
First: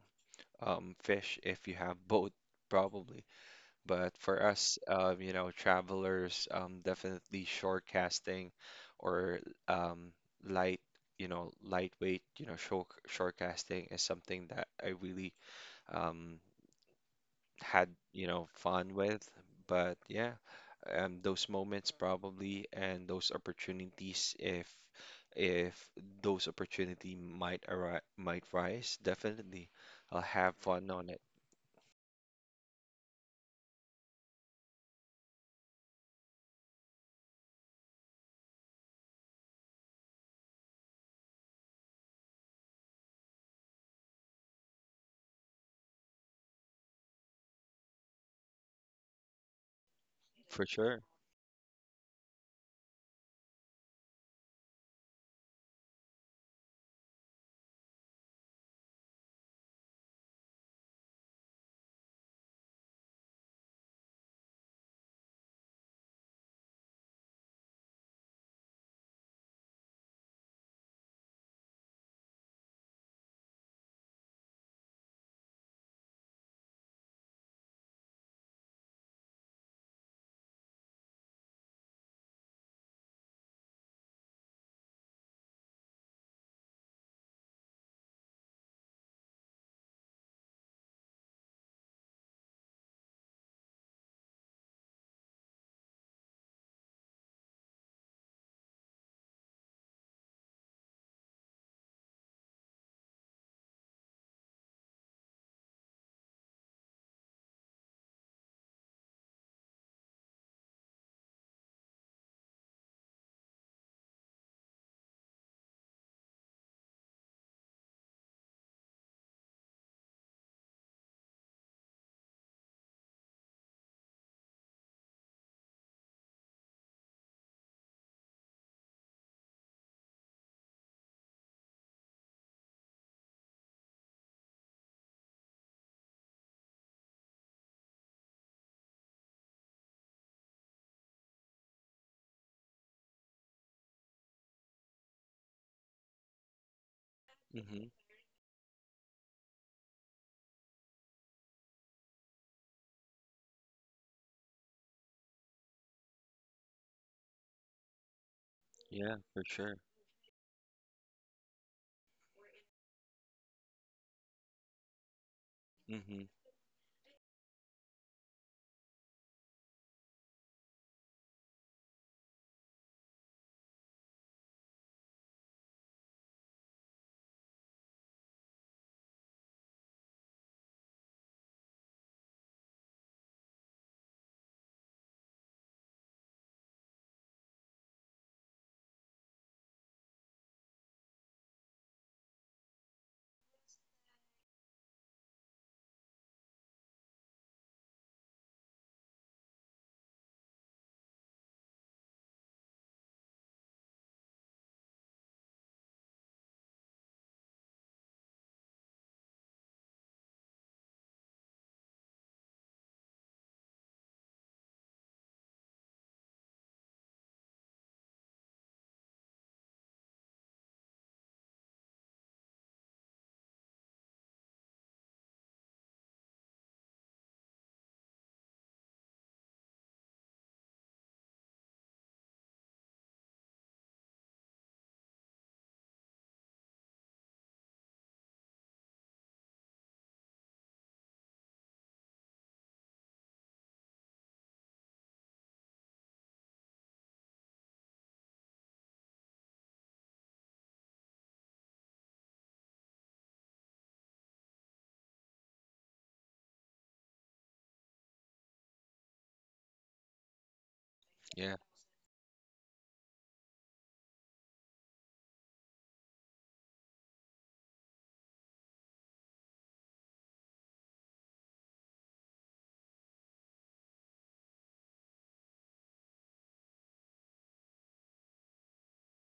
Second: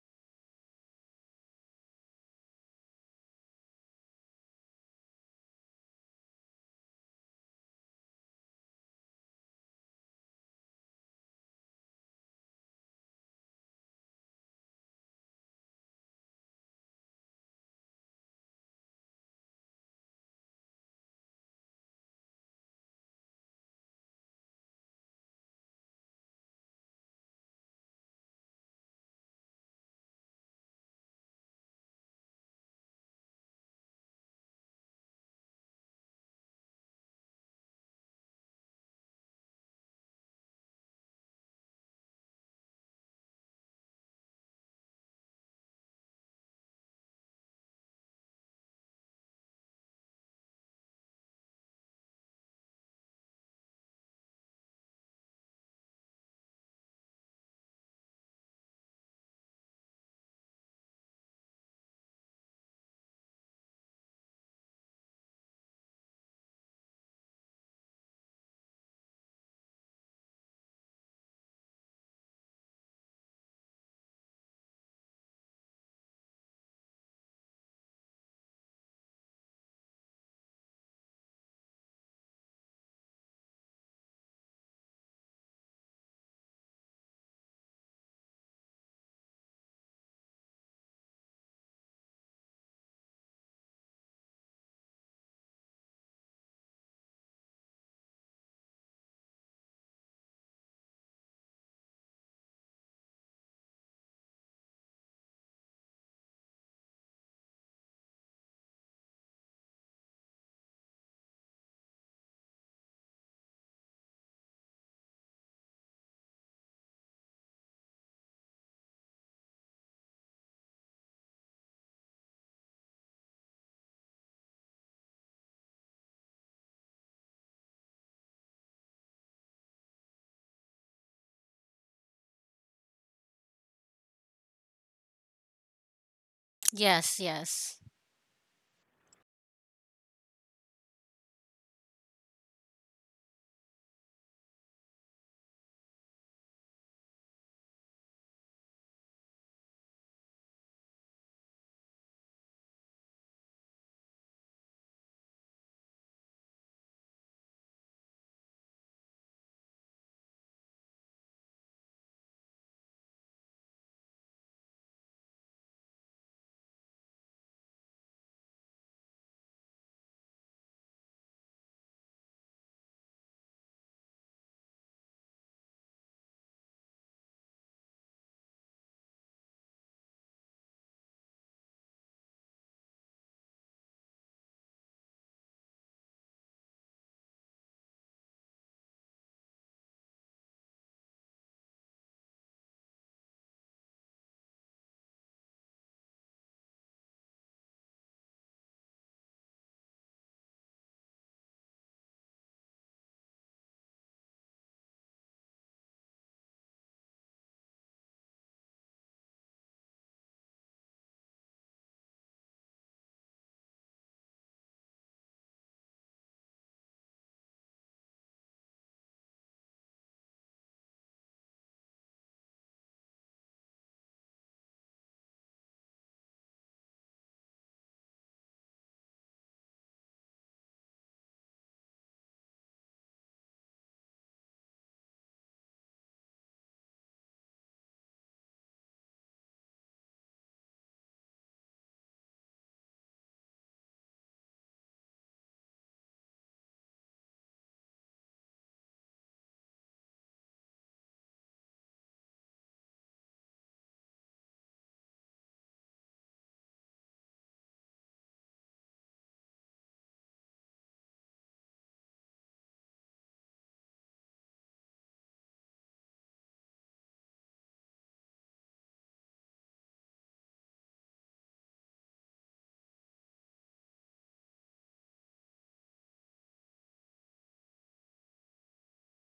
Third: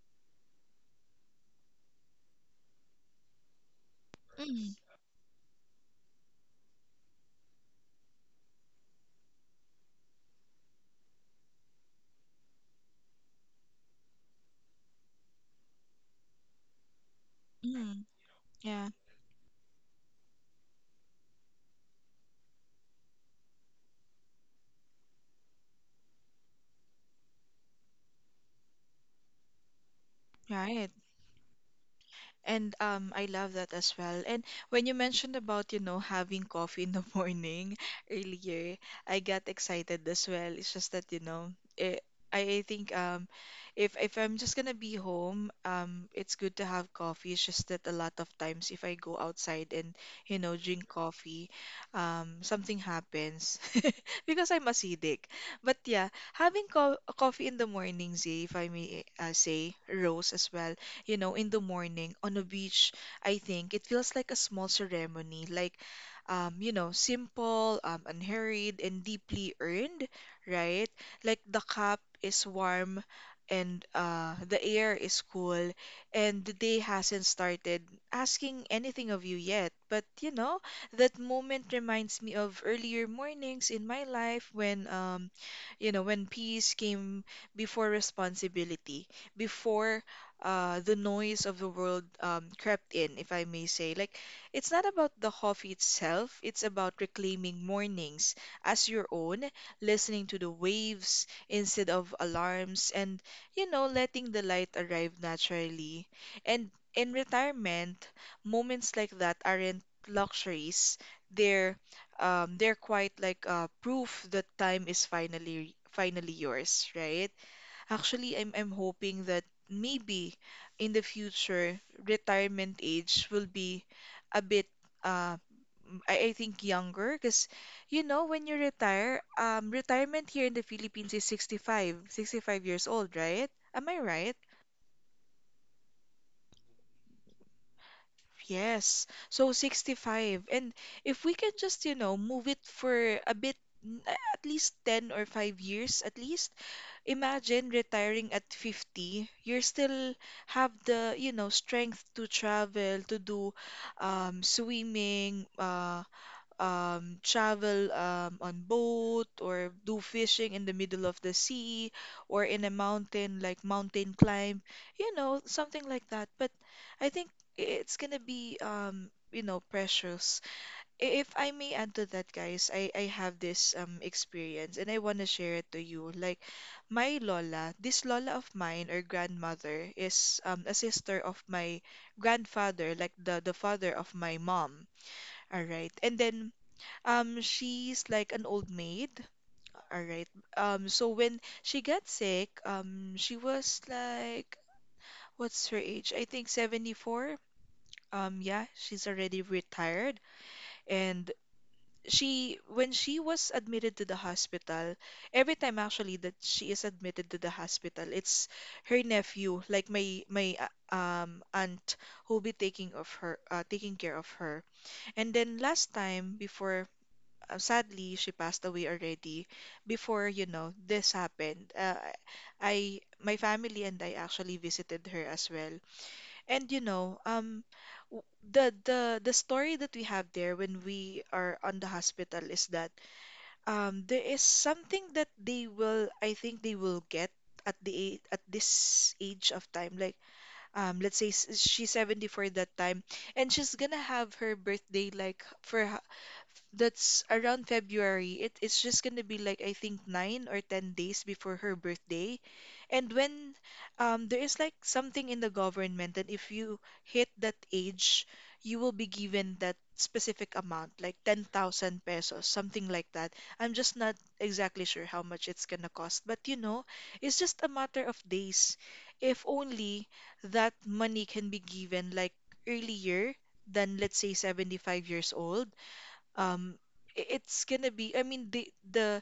[SPEAKER 2] um, Fish if you have boat, probably. But for us, you know, travelers, definitely shore casting or um, light, you know, lightweight, you know, shore casting is something that I really um, had,
[SPEAKER 1] Mm,
[SPEAKER 2] you know,
[SPEAKER 1] yeah,
[SPEAKER 2] fun with. But yeah, those moments probably and those opportunities if those opportunity might arise might rise, definitely I'll have fun
[SPEAKER 1] right.
[SPEAKER 2] on it.
[SPEAKER 1] And I love that as well. And when you mentioned about, you know, having coffee in the morning earlier, I got excited as well. It's just that, you know, it, I think, if I'm just gonna be home, it's good to have coffee. It's just that a lot of times if I go outside and, you know,
[SPEAKER 2] For
[SPEAKER 1] drink
[SPEAKER 2] sure.
[SPEAKER 1] coffee, something happens because I'm acidic. But yeah, having co coffee in the morning, Zay, if I may say, Rose as well, you know, in the morning on a beach, I think it feels like a small ceremony, like, you know, simple, unhurried, and deeply earned, right? Like the cup is warm and, the air is cool, and the day hasn't started asking anything of you yet. But, you know, that moment reminds me of earlier mornings in my life when, you know, when peace came before responsibility, before, the noise of the world, crept in, if I may say. Like, it's not about the coffee itself, it's about reclaiming mornings as your own, listening to the waves instead of alarms, and, you know, letting the light arrive naturally. And in retirement, moments like that aren't luxuries. They're they're quite like, proof that time is finally yours, right? Actually, I'm hoping that maybe in the future retirement age will be a bit, uh I think, younger, because you know when you retire, retirement here in the Philippines is 65, 65 years old, right? Am I right?
[SPEAKER 3] Yes, yes.
[SPEAKER 1] Yes. So 65. And if we can just, you know, move it for a bit, at least 10 or 5 years at least, imagine
[SPEAKER 2] Mm-hmm.
[SPEAKER 1] retiring at 50. You're still have the, you know, strength to travel, to do swimming, travel on
[SPEAKER 2] Yeah,
[SPEAKER 1] boat,
[SPEAKER 2] for
[SPEAKER 1] or
[SPEAKER 2] sure.
[SPEAKER 1] do fishing in the middle of the sea or in a mountain, like mountain climb, you know, something like
[SPEAKER 2] Mm-hmm.
[SPEAKER 1] that. But I think it's gonna be, you know, precious. If I may add to that, guys, I have this, experience, and I want to share it to you. Like, my lola, this lola of mine, or grandmother, is, a sister of my grandfather, like the father of my mom. All right. And then, she's like an old maid, all right. So when she got sick, she was like, what's her age? I think 74. Yeah, she's already retired. And she, when she was admitted to the hospital, every time actually that she is admitted to the hospital, it's her nephew, like my aunt, who'll be taking care of her. And then last time before, sadly she passed away already, before, you know, this happened, I my family and I actually visited her as well. And you know, w- the story that we have there when we are on the hospital is that, there is something that they will, I think they will get at the, at this age of time, like, let's say, she's 74 that time, and she's gonna have her birthday like, for that's around February. It's just gonna be like, I think, 9 or 10 days before her birthday. And when, there is like something in the government that if you hit that age, you will be given that specific amount, like ten
[SPEAKER 2] Yeah,
[SPEAKER 1] thousand pesos, something like that. I'm just not exactly sure how much it's gonna cost. But you know, it's just a matter of days. If only that money can be given like earlier than, let's say, 75 years old, um it's gonna be, I mean, the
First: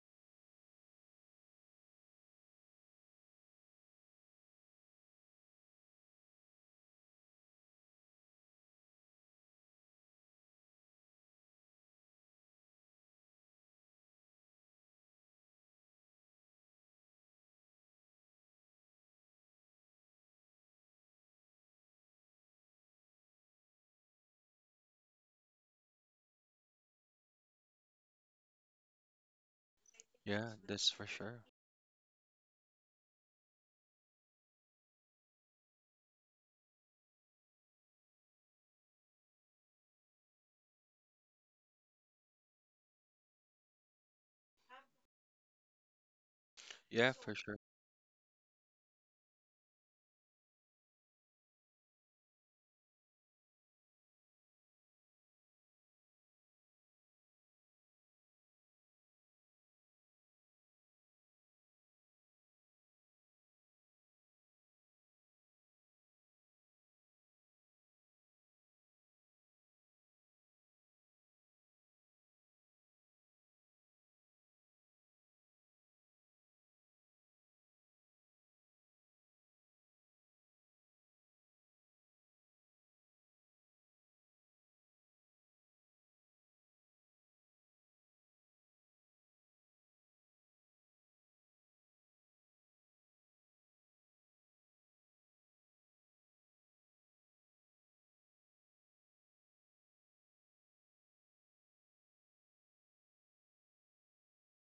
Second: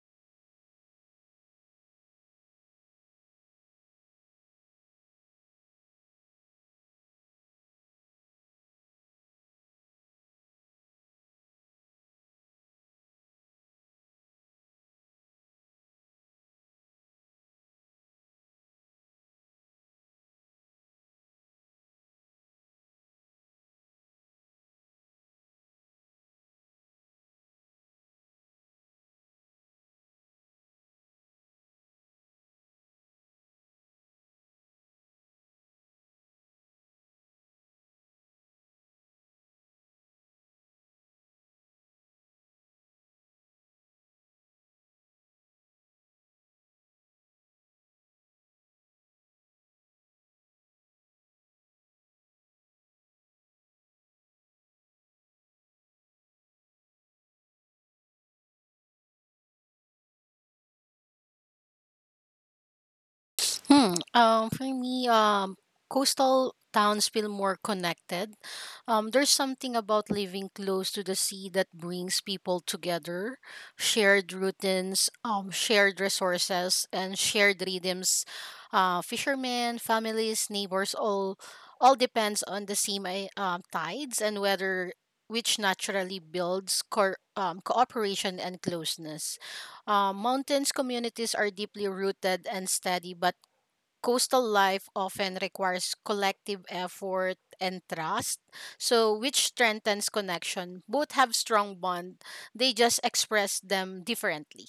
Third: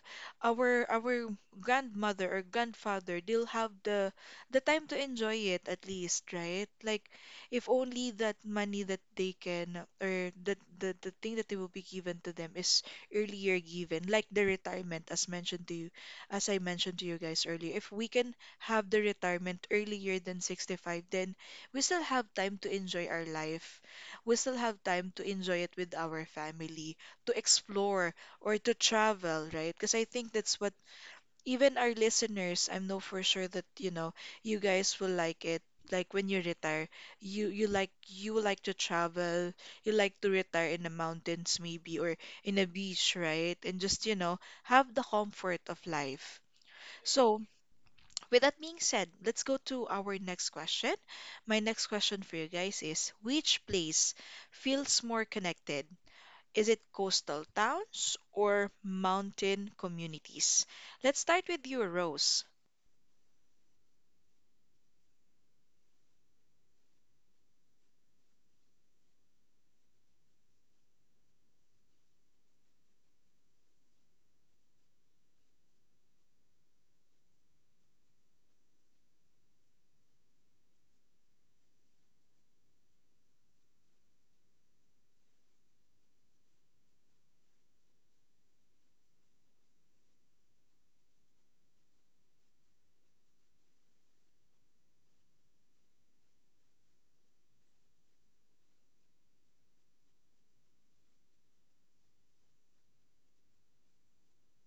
[SPEAKER 1] our grandmother or grandfather, they'll have the time to enjoy it at least, right? Like, if only that money that they can, or that the thing that they will be given to them is earlier given, like the retirement, as I mentioned to you guys earlier, if we can have the retirement earlier than 65, then we still have time to enjoy our life, we still have time to enjoy it with our family, to explore or to travel, right? Because I think
[SPEAKER 2] yeah,
[SPEAKER 1] that's what
[SPEAKER 2] that's for sure.
[SPEAKER 1] even our listeners, I know for sure that, you know, you guys will like it. Like when you retire, you like to travel, you like to retire in the mountains maybe, or in a beach, right? And just, you know, have the comfort of life.
[SPEAKER 2] Yeah, for
[SPEAKER 1] So,
[SPEAKER 2] sure.
[SPEAKER 1] with that being said, let's go to our next question. My next question for you guys is, which place feels more connected, is it coastal towns or mountain communities? Let's start with you, Rose.
[SPEAKER 3] Hmm. For me, coastal towns feel more connected. There's something about living close to the sea that brings people together. Shared routines, shared resources, and shared rhythms. Fishermen, families, neighbors, all depends on the same tides and weather, which naturally builds cooperation and closeness. Mountains communities are deeply rooted and steady, but coastal life often requires collective effort and trust, so which strengthens connection. Both have strong bond, they just express them differently.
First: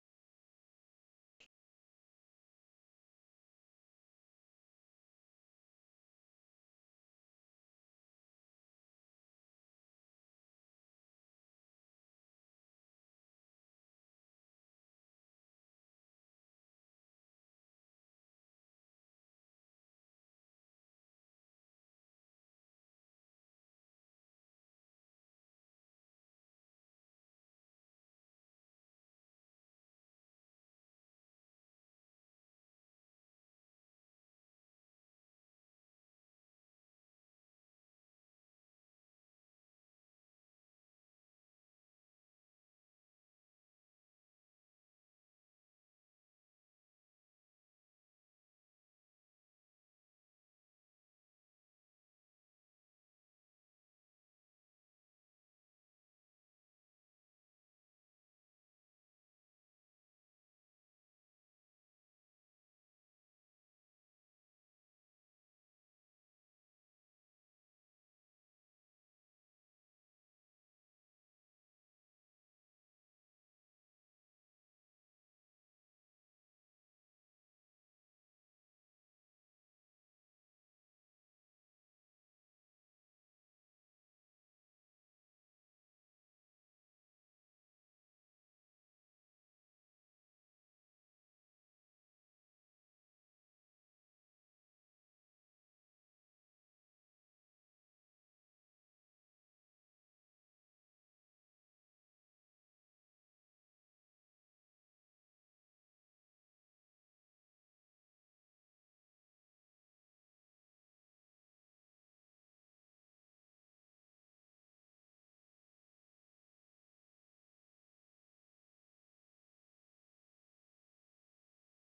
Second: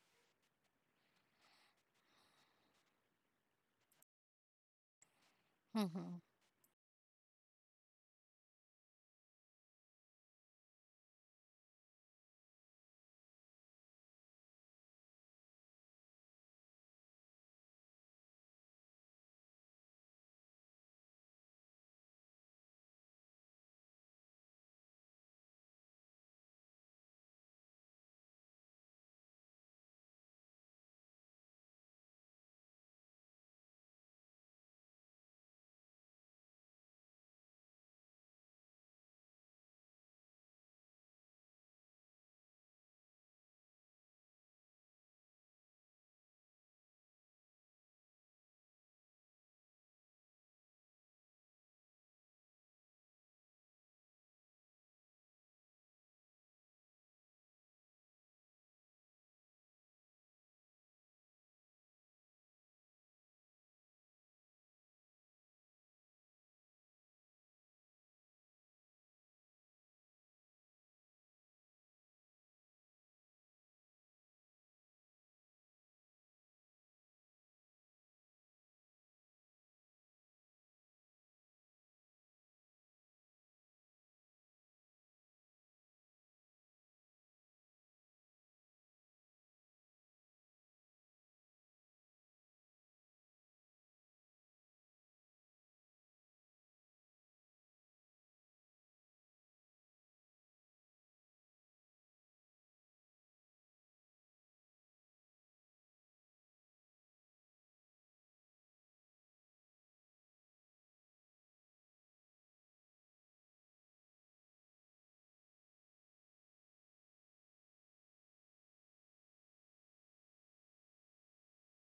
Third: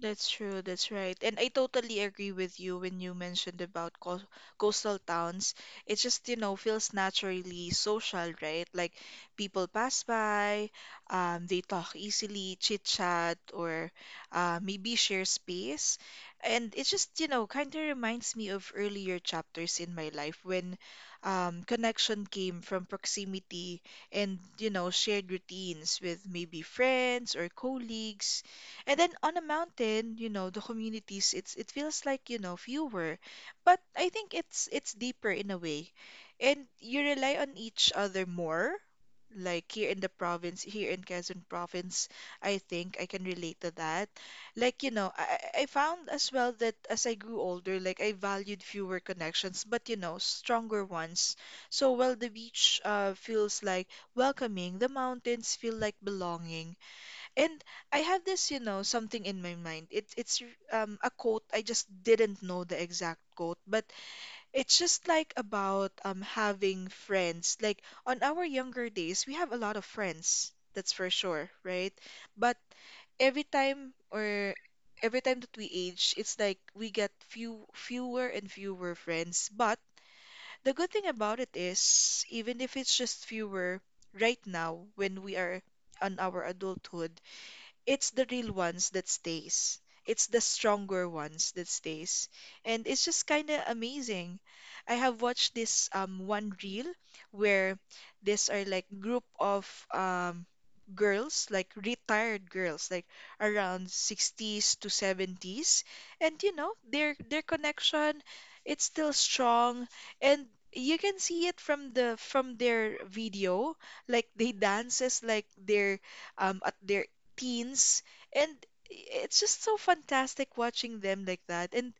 [SPEAKER 1] That's true, that's right. And I totally agree with you when you mentioned about co coastal towns. It
[SPEAKER 3] Mhm.
[SPEAKER 1] just, you know, feels naturally social, right? Like people pass by, they talk easily, chit chat, or, maybe share space. And it just, you know, kind of reminds me of earlier chapters in my life when, connection came from proximity and, you know, shared routines with maybe friends or colleagues. And then on a mountain, you know, the communities, it feels like, you know, fewer. But I think it's deeper in a way. And you rely on each other more. Like here in the province, here in Quezon province, I think I can relate to that. Like, you know, I found as well that as I grew older, like I valued fewer connections, but you know, stronger ones. So while the beach, feels like welcoming, the mountains feel like belonging. And I have this, you know, something in my mind. It's a quote. I just didn't know the exact quote, but it's just like about, having friends. Like on our younger days, we have a lot of friends. That's for sure, right? But every time or every time that we age, it's like we get fewer and fewer friends. But the good thing about it is, even if it's just fewer right now when we are on our adulthood, it's the real ones that stays. It's the stronger ones that stays. And it's just kind of amazing. I have watched this, one reel where these are like group of, um girls, like retired girls, like around 60s to 70s. And you know, their connection, it's still strong, and you can see it from the from their video, like they dances like they're, at their teens, and it's just so fantastic watching them like that. And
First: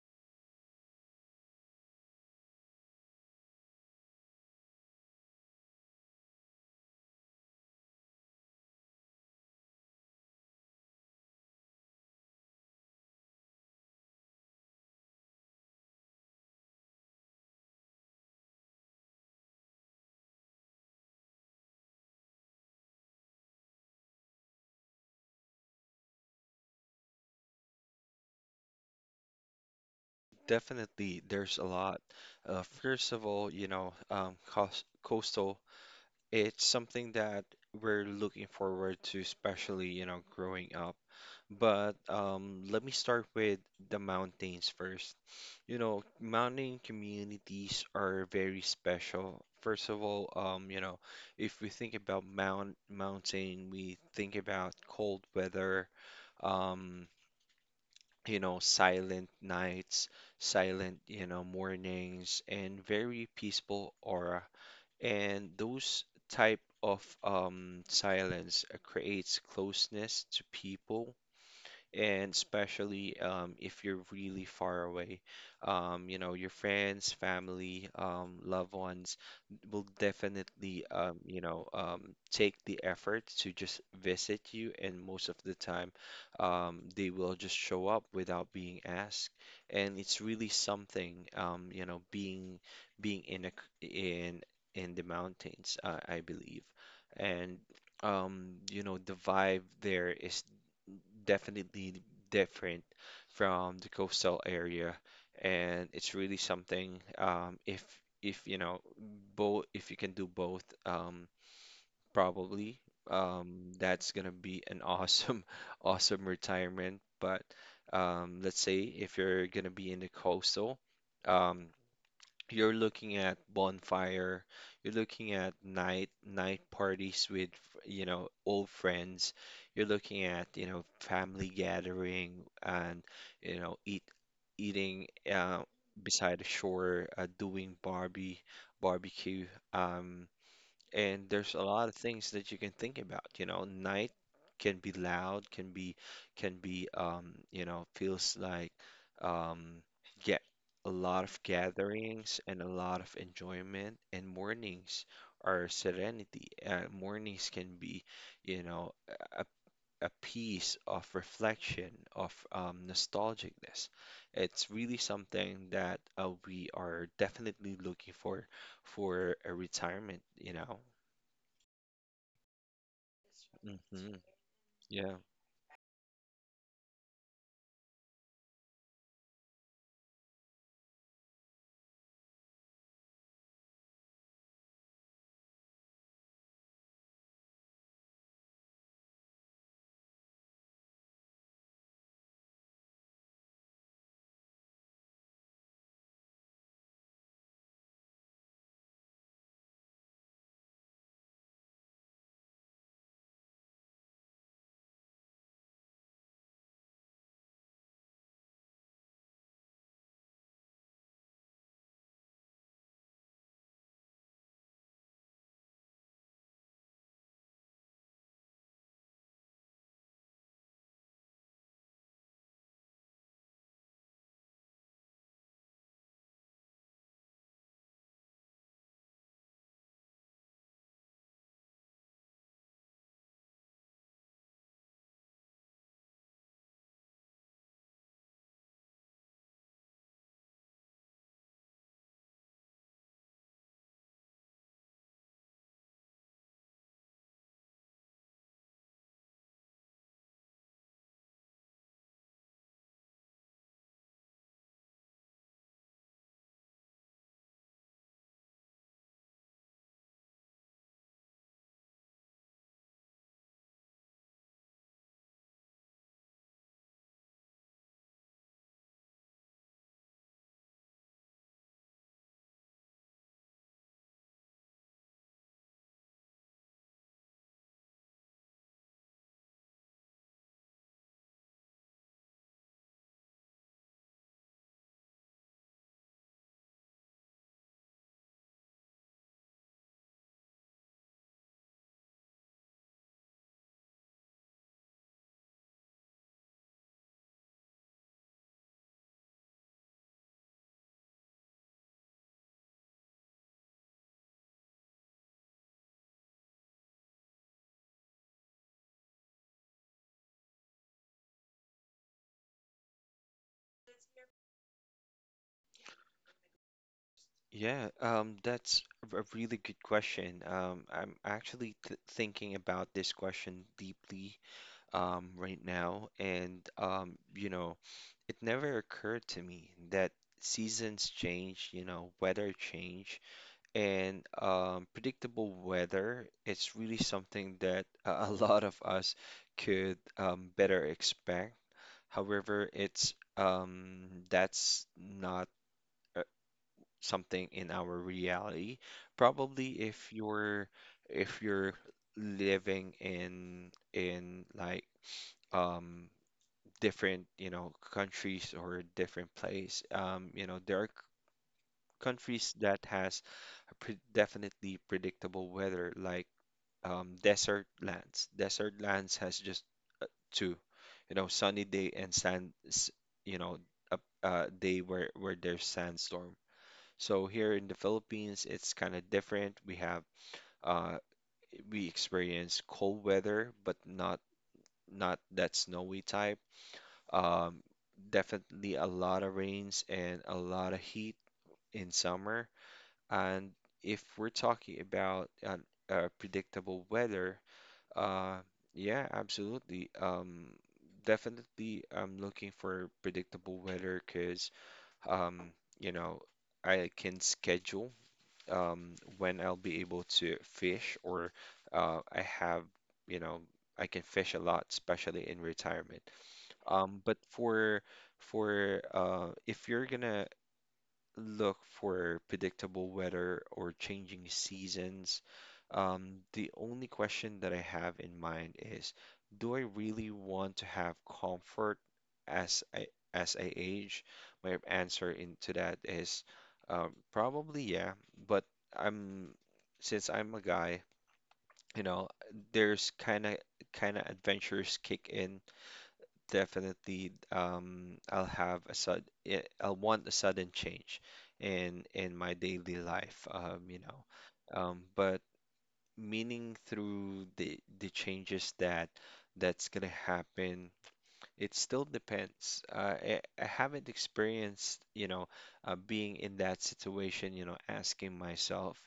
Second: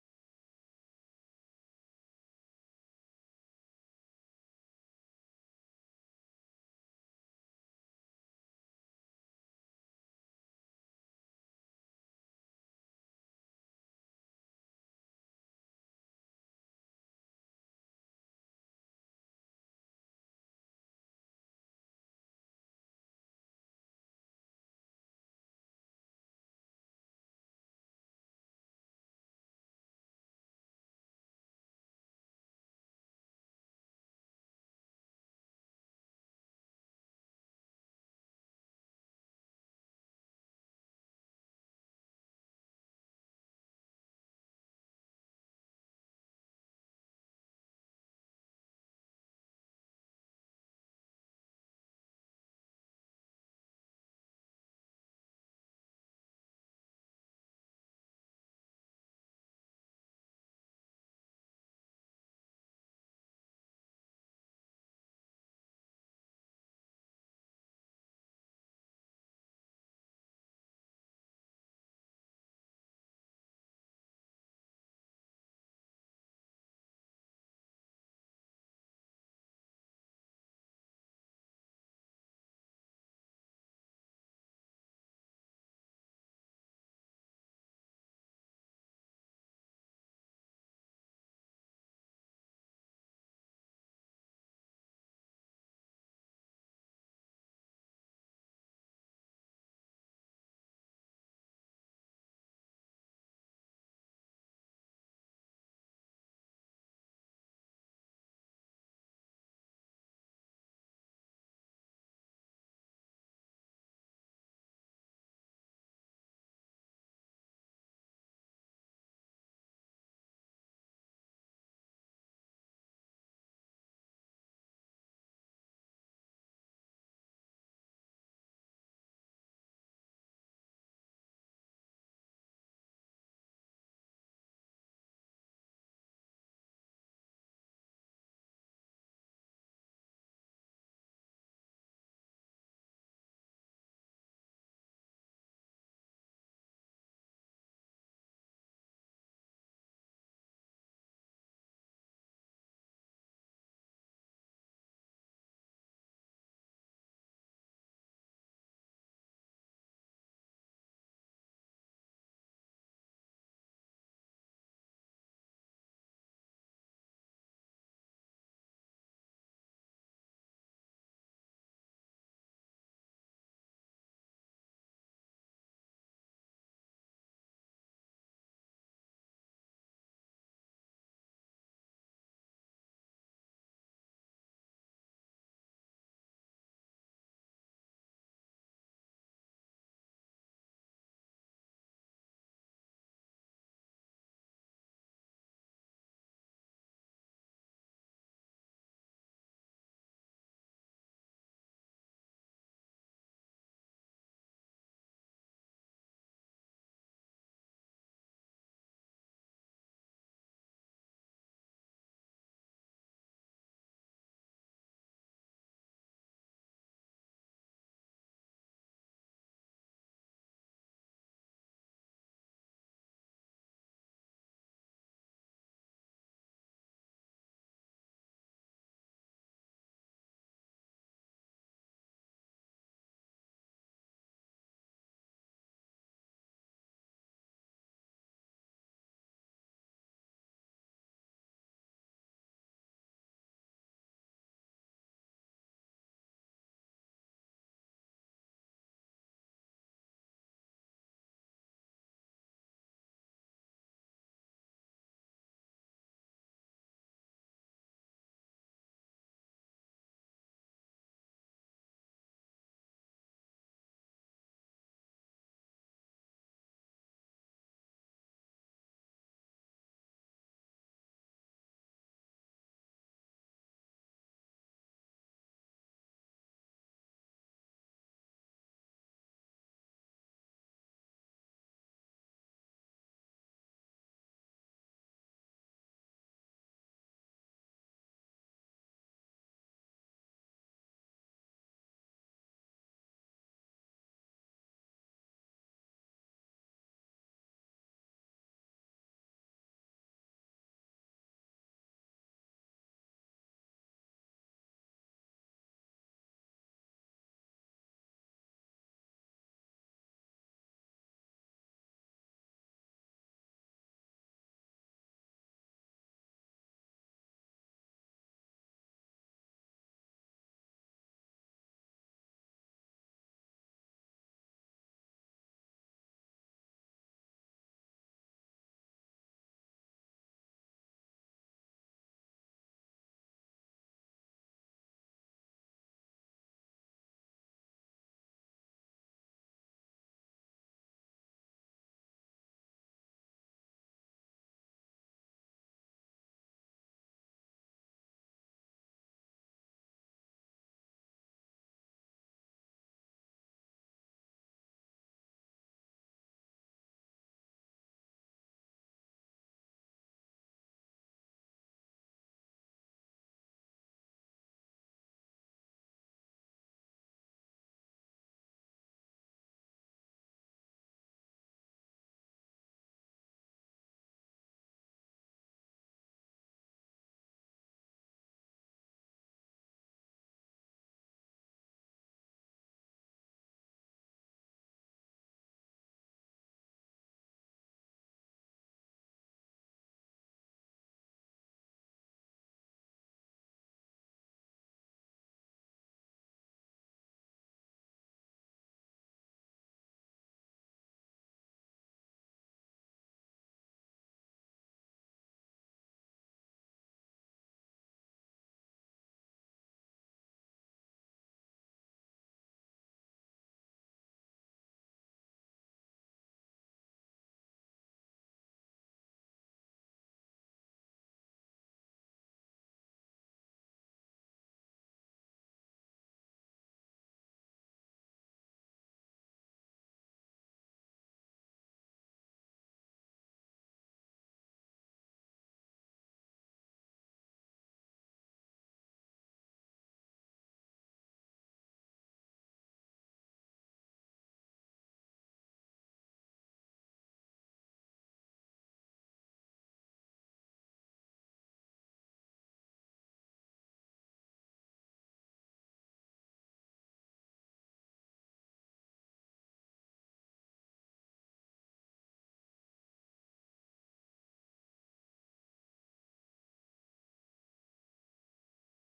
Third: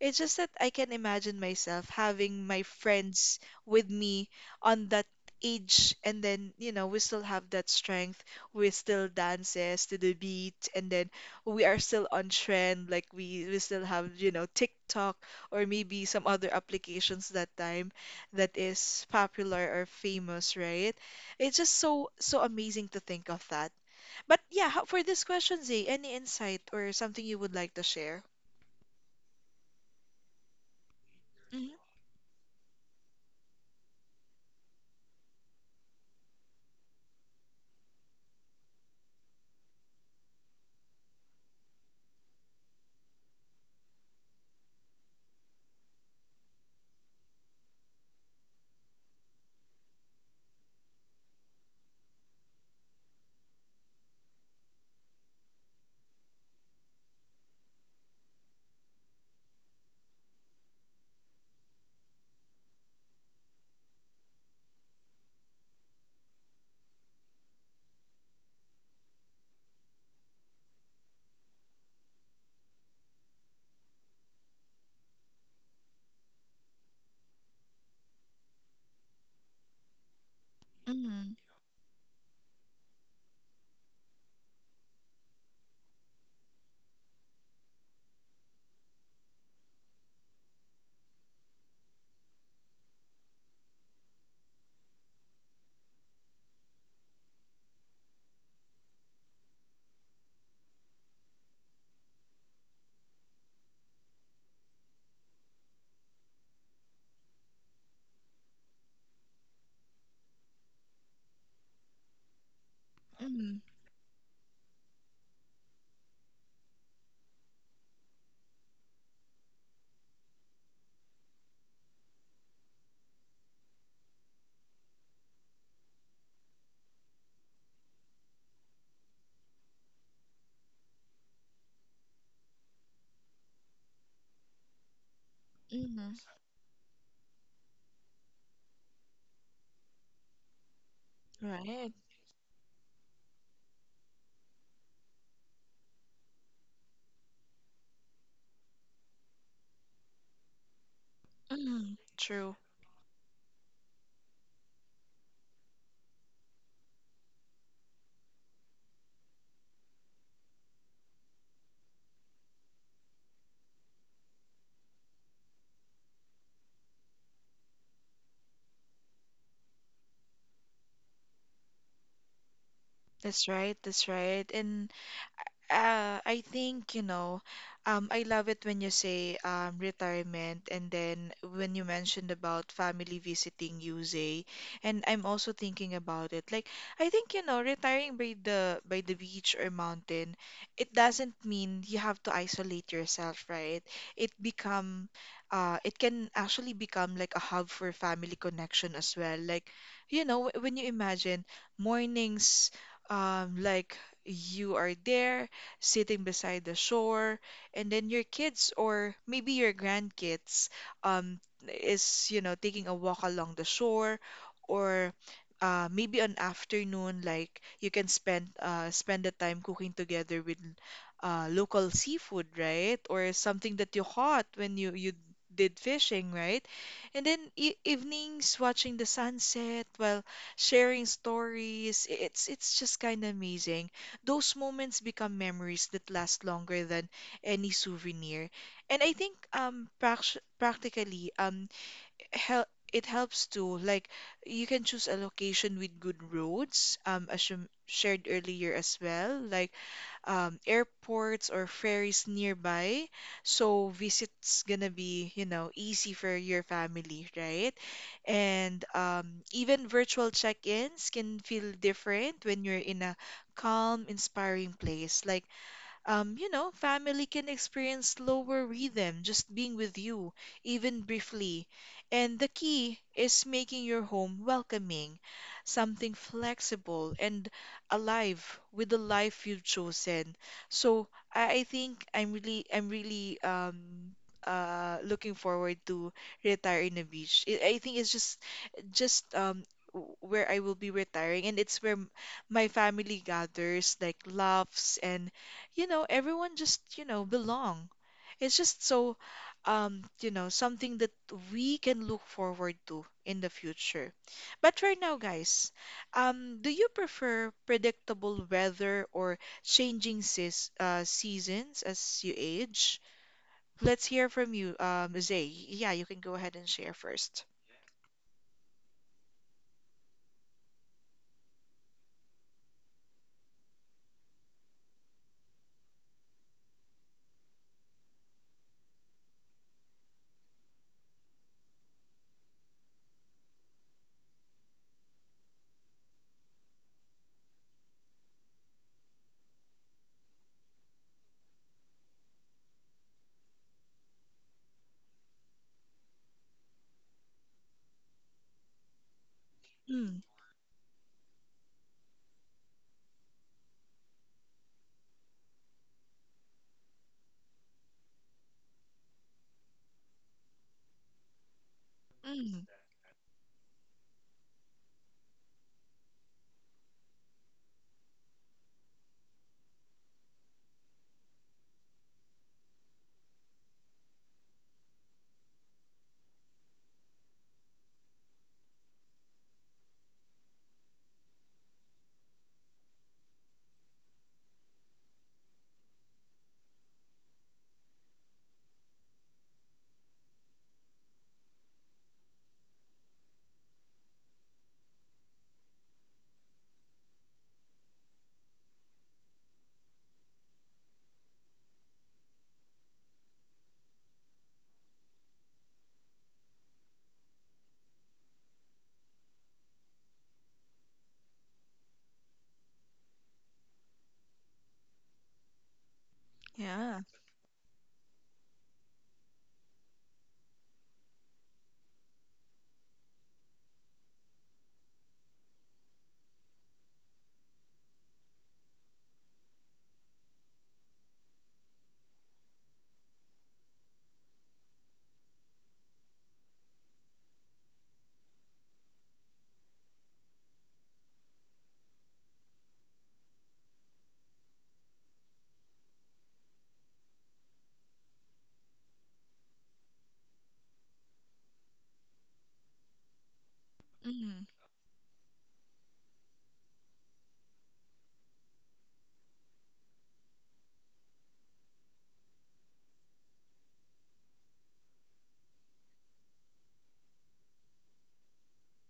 [SPEAKER 1] it's just that I can imagine myself having my friends with me on that age, and then, you know, we still have that strength. We still dances to the beat, and then we are still on trend. Like we still have, you know, TikTok or maybe some other applications that time that is popular or famous, right? It's just so amazing to think of that. But yeah, how, for this question, Zay, any insight or something you would like to share?
[SPEAKER 2] Definitely, there's a lot. First of all, coastal. It's something that we're looking forward to, especially, you know, growing up. But let me start with the mountains first. You know, mountain communities are very special. First of all, you know, if we think about mountain, we think about cold weather, um, you know, silent nights, silent, you know, mornings, and very peaceful aura. And those type of silence creates closeness to people and especially if you're really far away. You know, your friends, family, loved ones will definitely,
[SPEAKER 1] Hmm.
[SPEAKER 2] take the effort to just visit you, and most of the time, they will just show up without being asked, and it's really something, you know, being being in a, c- in in the mountains, I believe, and you know, the vibe there is definitely different from the coastal area, and it's really something. If you know both, if you can do both, probably
[SPEAKER 1] Mm,
[SPEAKER 2] that's gonna be an awesome, awesome retirement. But let's say if you're gonna be in the coastal. Um, you're looking at bonfire, you're looking at night parties with, you know, old friends. You're looking at, you know, family gathering and, you know, eating
[SPEAKER 1] mm,
[SPEAKER 2] beside the shore, doing barbie barbecue. Um, and there's a
[SPEAKER 1] right.
[SPEAKER 2] lot of things that you can think about. You know, night can be loud, can be you know, feels like um get a lot of
[SPEAKER 1] Mm,
[SPEAKER 2] gatherings
[SPEAKER 1] true.
[SPEAKER 2] and a lot of enjoyment, and mornings are serenity. Mornings can be, you know, a, a piece of reflection, of nostalgicness. It's really something that we are definitely looking for a retirement, you know
[SPEAKER 1] That's right. That's
[SPEAKER 2] hmm
[SPEAKER 1] right. And
[SPEAKER 2] Yeah.
[SPEAKER 1] Uh, I think, you know, I love it when you say retirement, and then when you mentioned about family visiting Yusei, and I'm also thinking about it. Like, I think, you know, retiring by the beach or mountain, it doesn't mean you have to isolate yourself, right? It become it can actually become like a hub for family connection as well. Like, you know, when you imagine mornings, like you are there sitting beside the shore, and then your kids or maybe your grandkids um, is, you know, taking a walk along the shore or maybe an afternoon like you can spend spend the time cooking together with local seafood, right? Or something that you caught when you did fishing, right? And then e evenings watching the sunset while sharing stories. It's just kind of amazing. Those moments become memories that last longer than any souvenir. And I think prac- practically hel it helps too. Like you can choose a location with good roads, as you shared earlier as well, like airports or ferries nearby. So visits gonna be, you know, easy for your family, right? And even virtual check-ins can feel different when you're in a calm, inspiring place. Like you know, family can experience lower rhythm just being with you, even briefly. And the key is making your home welcoming, something flexible and alive with the life you've chosen. So I think I'm really, I'm really looking forward to retire in a beach. I think it's just, just where I will be retiring, and it's where my family gathers, like laughs and everyone just, belong. It's just so, something that we can look forward to in the future. But right now, guys, do you prefer predictable weather or changing seasons as you age? Let's hear from you, Zay. Yeah, you can go ahead and share first.
[SPEAKER 2] Yeah, that's a really good question. I'm actually th thinking about this question deeply right now, and it never occurred to me that seasons change, you know, weather change, and predictable weather, it's really something that a lot of us could better expect. However, it's that's not. Something in our reality. Probably
[SPEAKER 1] Mm,
[SPEAKER 2] if you're living in like um different, you know, countries or different place, you know, there are countries
[SPEAKER 1] mm,
[SPEAKER 2] that has a pre definitely predictable weather like desert lands. Desert lands has just uh, two, you know, sunny day and sand, you know, a, a day where there's sandstorm. So here in the Philippines, it's kind of different. We have uh, we experience cold weather, but not that snowy type. Um, definitely a lot of rains and a lot of heat in summer. And if we're talking about predictable weather, uh, yeah, absolutely. Definitely, I'm looking for predictable weather because um, you know I can schedule. Um, when I'll be able to fish or I have, you know, I can fish a lot, especially in retirement.
[SPEAKER 1] yeah.
[SPEAKER 2] But for if you're gonna look for predictable weather or changing seasons. The only question that I have in mind is, do I really want to have comfort as I as I age? My answer into that is probably yeah, but I'm since I'm a guy, you know, there's kind of adventures kick in. Definitely I'll have a I'll want a sudden change in my daily life, but meaning through the changes that that's gonna happen, it still depends. I haven't experienced, you know, being in that situation, you know, asking myself